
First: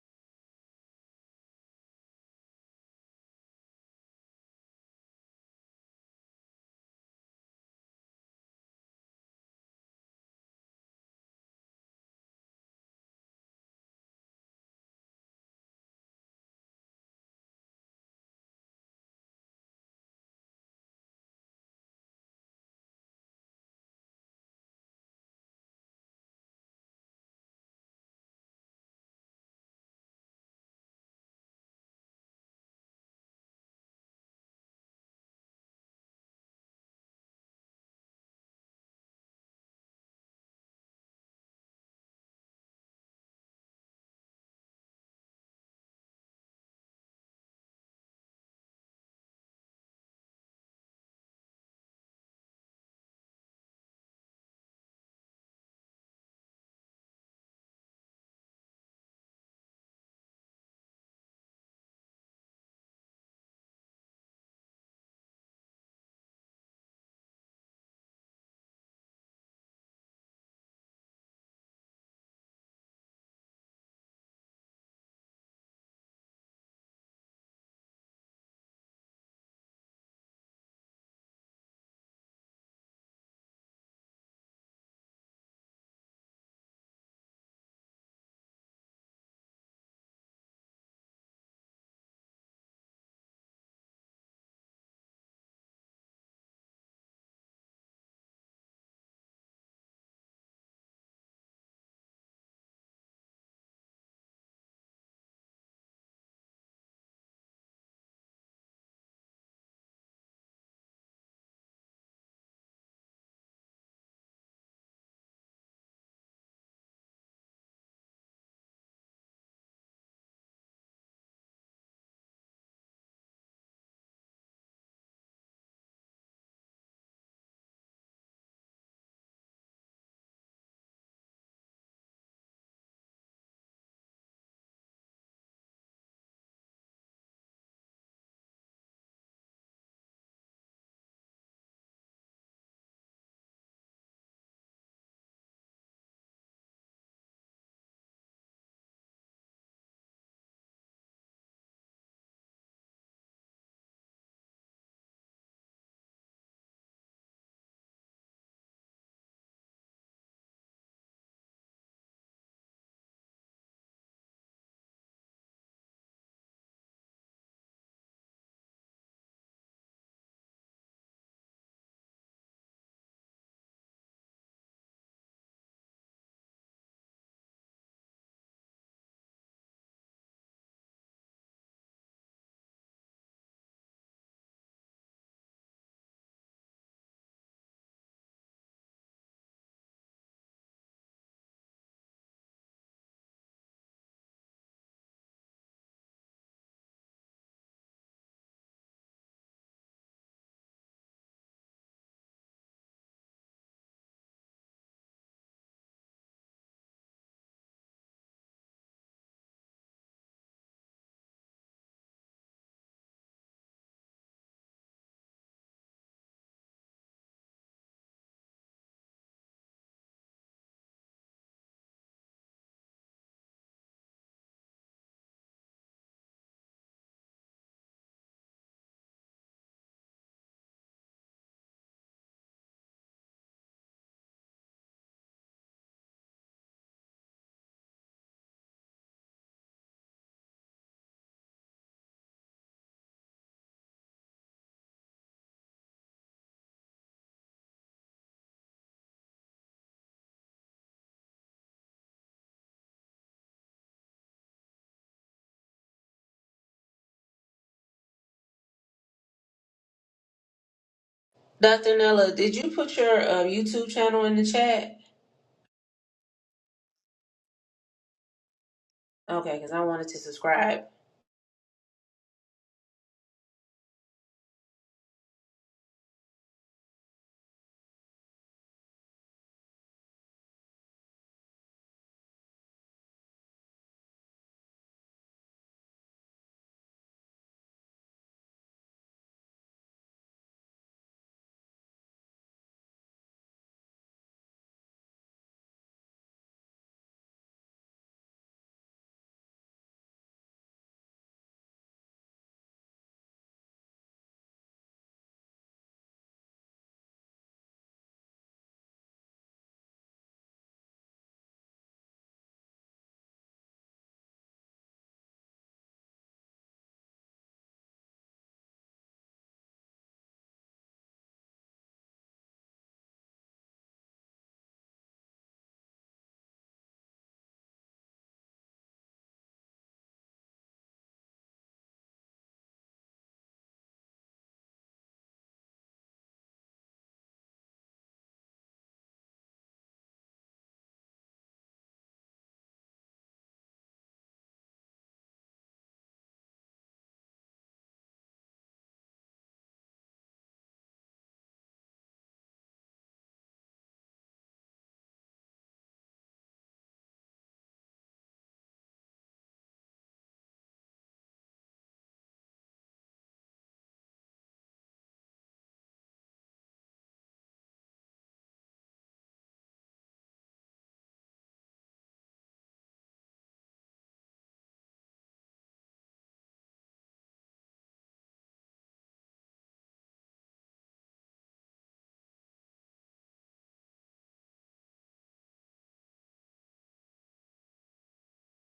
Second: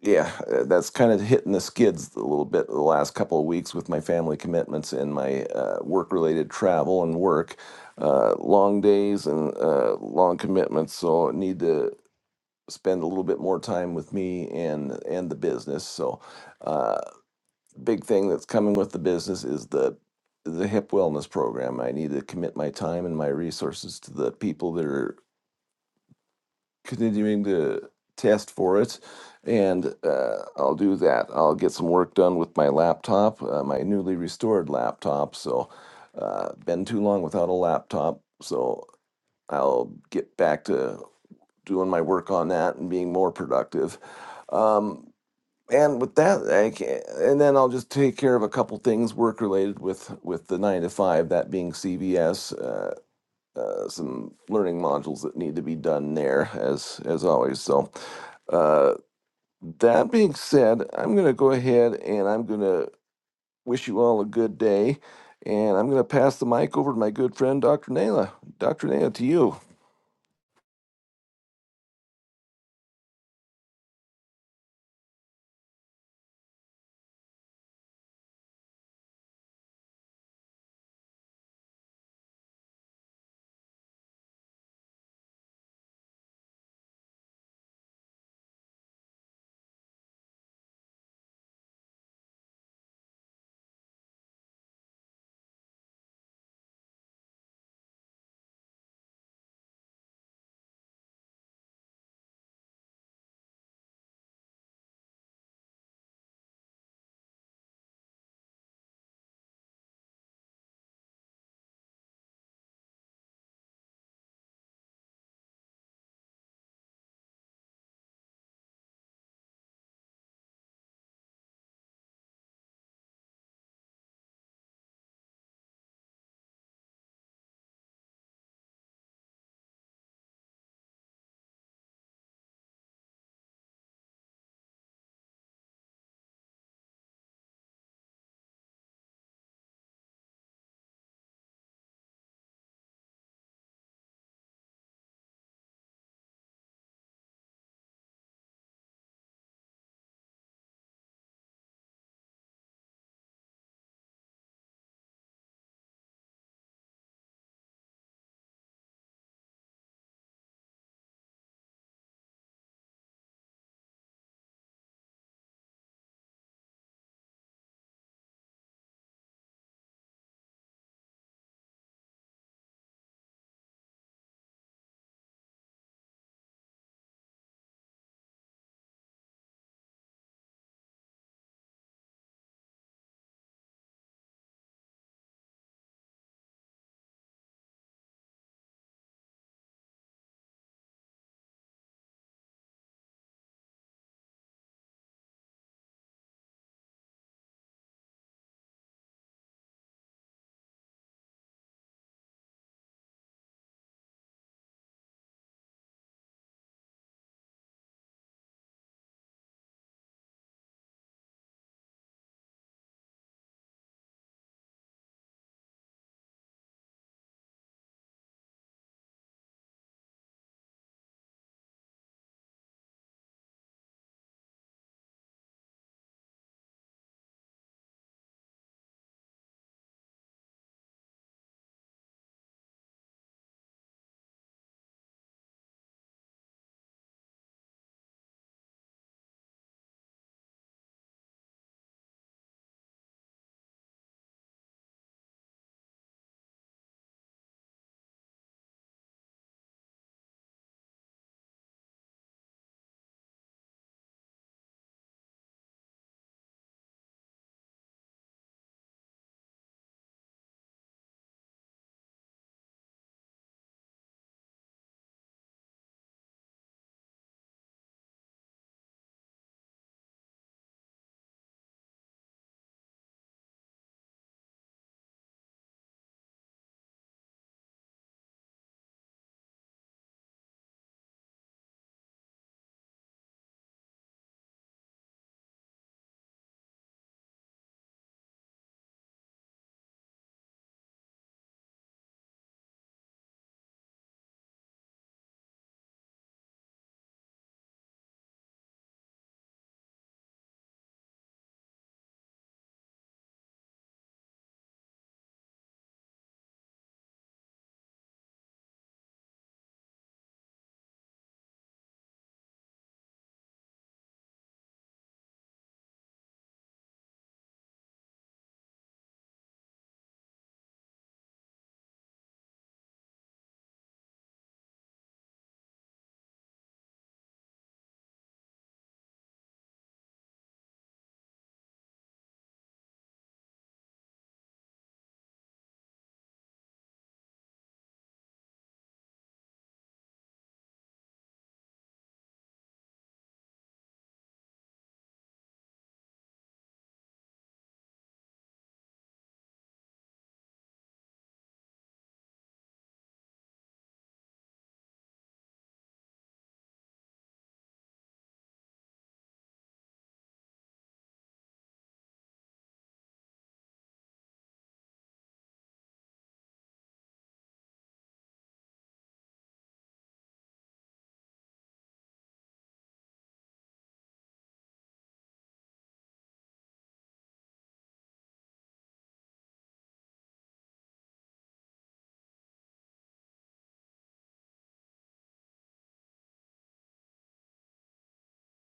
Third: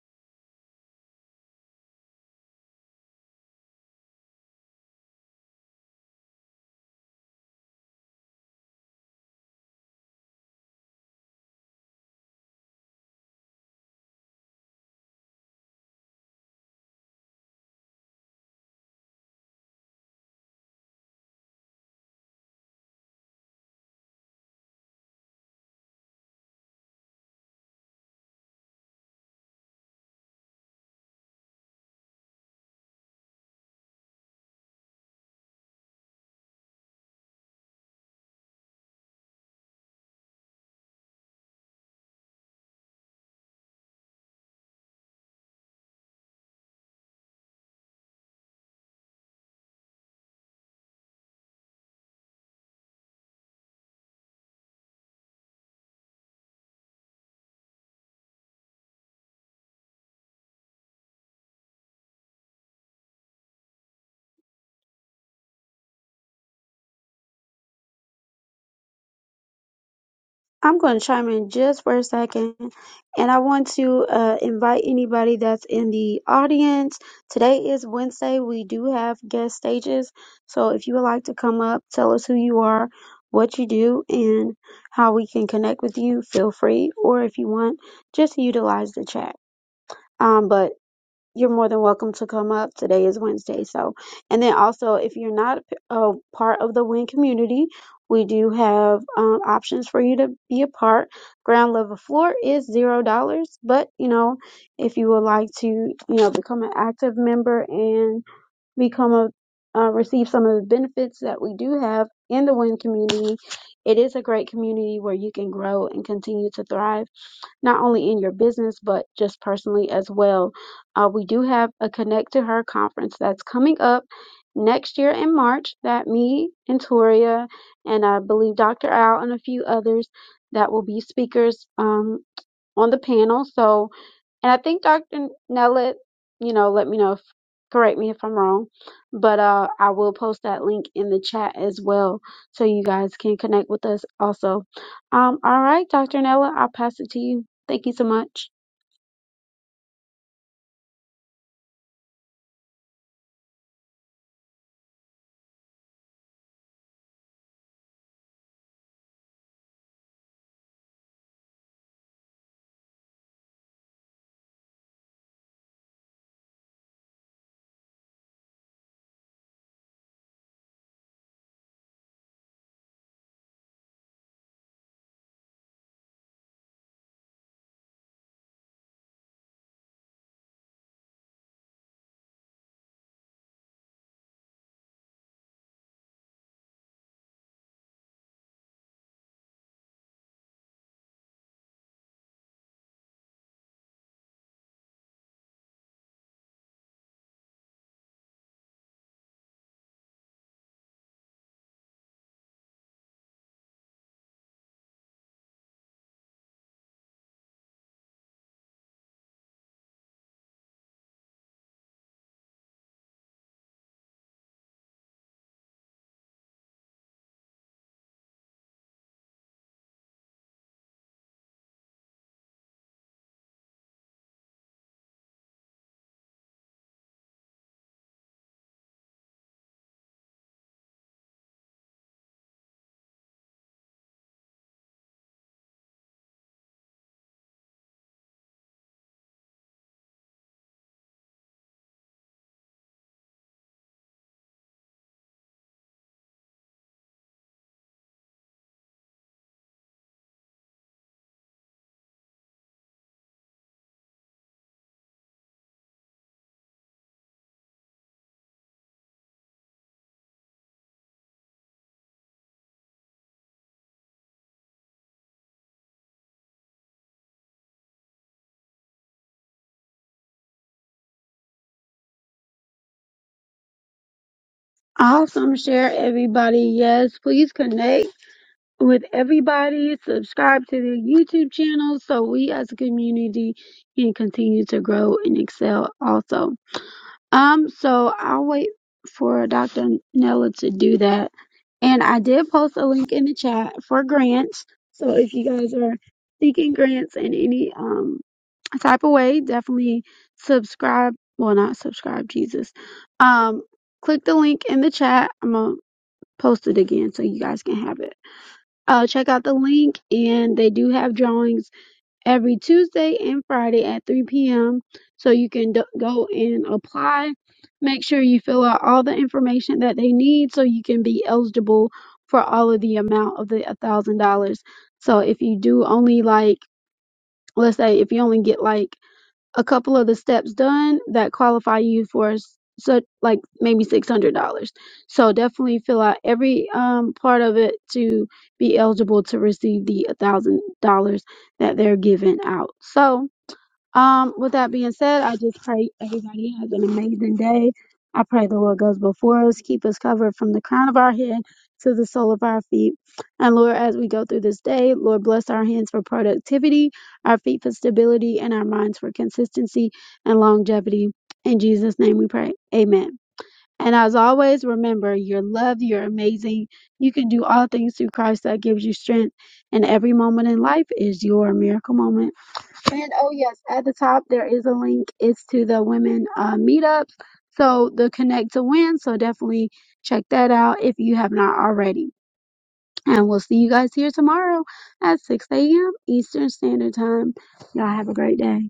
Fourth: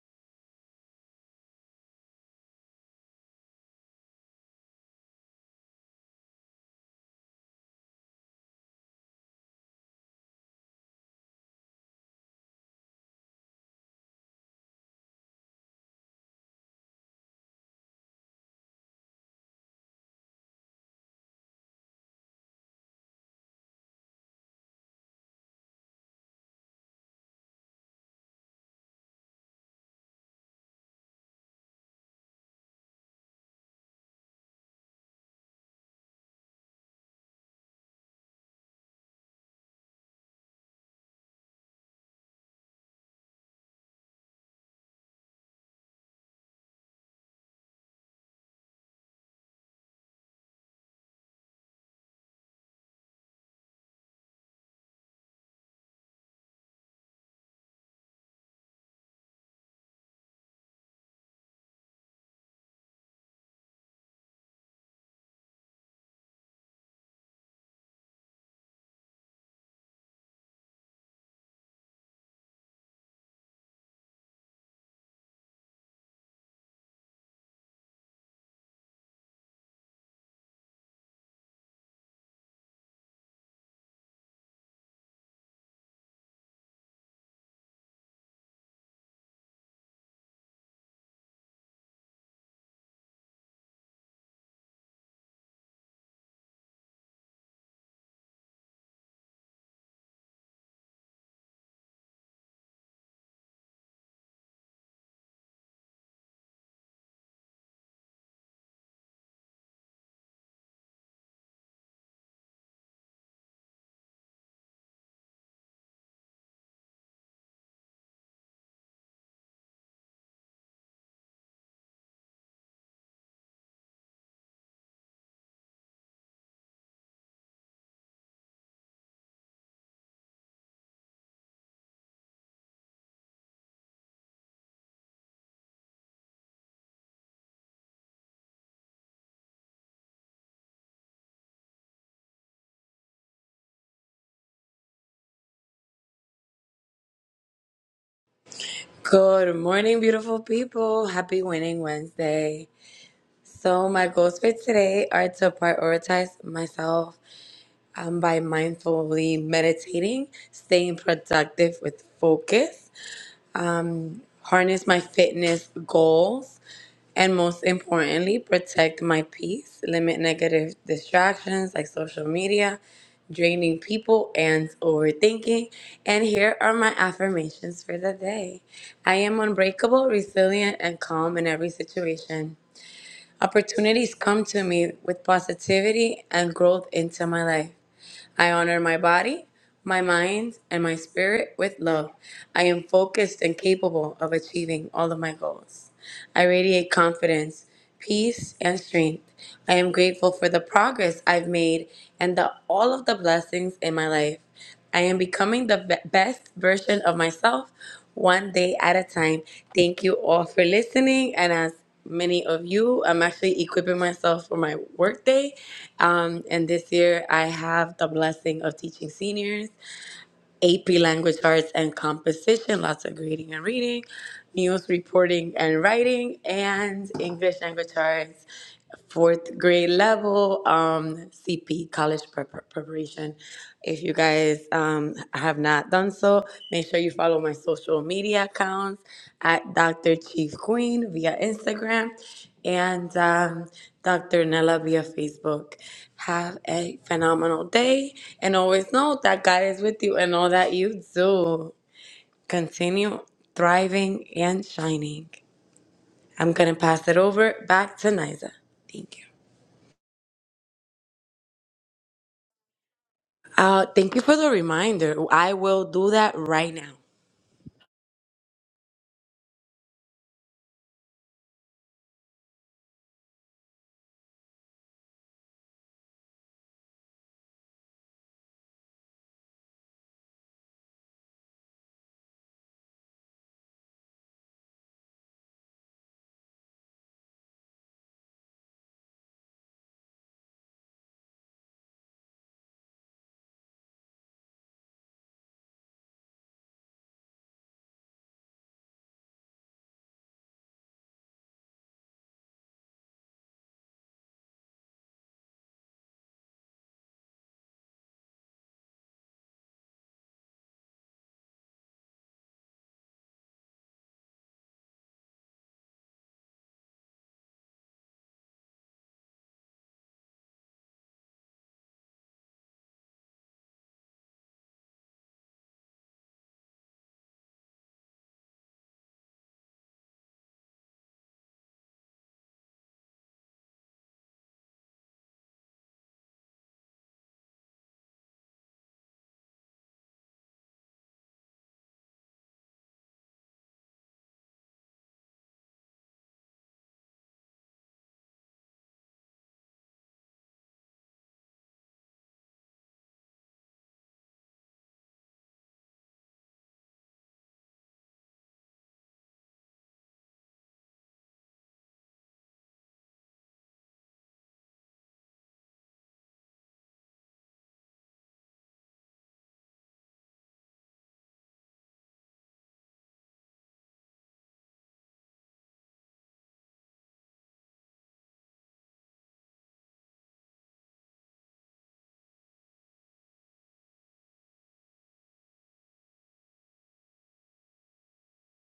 C: yeah, uh, that's kind of hitting the skids a little bit the last couple of weeks with my family commitments and my uh, work related travel and work. Uh, long days and uh, long commitments, so I need to spend a little bit more time with me and and the business. So, uh, big thing that's coming with the business is the the hip wellness program. I need to commit my time and my resources to the people that are continuing to test for it and uh, i'll do that i'll get some work done with my laptop uh, my newly restored laptop so uh, been too long without a laptop so i'll get back to doing my work on that and being more productive um, and with that I can, and then i'll just take care of a couple things work related with with the nine to five that being cvs uh, uh, some learning modules that need to be done there as as always so uh, that being said, I'm going to go ahead and I'm going to wish you all a good day. And I'm going to pass the mic over to my good friend, Dr. Naila. Dr. Naila, to you.
A: I'm going to chime in just for a second, and I want to uh, invite anybody that's in the audience. Today is Wednesday. We do have guest stages, so if you would like to come up, tell us who you are, what you do, and how we can connect with you, feel free. Or if you want, just utilize the chat. Um, but you're more than welcome to come up. Today is Wednesday, so and then also if you're not a part of the Win community, we do have um, options for you to be a part. Ground level floor is zero dollars, but you know if you would like to, you know, become an active member and become a uh, receive some of the benefits that we do have in the Win community. It is a great community where you can grow and continue to thrive not only in your business but just personally as well. Uh, we do have a Connect to Her conference that's coming up next year in March that me and Toria and I believe Dr. Al and a few others that will be speakers um, on the panel. So and I think Dr. Nellett, you know, let me know, if, correct me if I'm wrong, but uh, I will post that link in the chat as well so you guys can connect with us also. Um, all right, Dr. Nella, I'll pass it to you. Thank you so much.
D: Good morning, beautiful people. Happy Winning Wednesday. So, my goals for today are to prioritize myself um, by mindfully meditating, staying productive with focus, harness my fitness goals, and most importantly, protect my peace, limit negative distractions like social media, draining people, and overthinking. And here are my affirmations for the day I am unbreakable, resilient, and calm in every situation. Opportunities come to me with positivity and growth into my life. I honor my body, my mind, and my spirit with love. I am focused and capable of achieving all of my goals. I radiate confidence, peace, and strength. I am grateful for the progress I've made and the, all of the blessings in my life. I am becoming the be- best version of myself one day at a time. Thank you all for listening. And as many of you, I'm actually equipping myself for my workday. Um, and this year, I have the blessing of teaching seniors AP language arts and composition, lots of grading and reading, news reporting and writing, and English language arts fourth grade level um, CP, college prep- preparation. If you guys um, have not done so, make sure you follow my social media accounts at Dr. Chief Queen via Instagram and um, Dr. Nella via Facebook. Have a phenomenal day and always know that God is with you in all that you do. Continue thriving and shining. I'm going to pass it over back to Niza. Thank you.
B: Dr. Nella, did you put your uh,
D: Uh,
B: YouTube
D: thank you
B: channel in
D: for
B: the
D: the
B: chat?
D: reminder. I will do that right now.
B: Okay, because I wanted to subscribe.
A: Awesome. Share everybody. Yes, please connect with everybody. Subscribe to the YouTube channel so we as a community can continue to grow and excel also. Um, so I'll wait for Dr. Nella to do that. And I did post a link in the chat for grants. So if you guys are seeking grants in any um type of way, definitely subscribe. Well, not subscribe, Jesus. Um, click the link in the chat. I'm gonna post it again so you guys can have it. Uh, check out the link, and they do have drawings every Tuesday and Friday at 3 p.m. So you can d- go and apply. Make sure you fill out all the information that they need so you can be eligible for all of the amount of the $1,000. So if you do only like, let's say if you only get like a couple of the steps done that qualify you for s- such like maybe six hundred dollars. So definitely fill out every um part of it to be eligible to receive the a thousand dollars that they're giving out. So um, with that being said, I just pray everybody has an amazing day. I pray the Lord goes before us, keep us covered from the crown of our head to the sole of our feet. And Lord, as we go through this day, Lord, bless our hands for productivity, our feet for stability, and our minds for consistency and longevity. In Jesus' name we pray. Amen. And as always, remember you're loved, you're amazing. You can do all things through Christ that gives you strength. And every moment in life is your miracle moment. And oh yes, at the top there is a link. It's to the women uh, meetups. So the Connect to Win. So definitely check that out if you have not already. And we'll see you guys here tomorrow at 6 a.m. Eastern Standard Time. Y'all have a great day.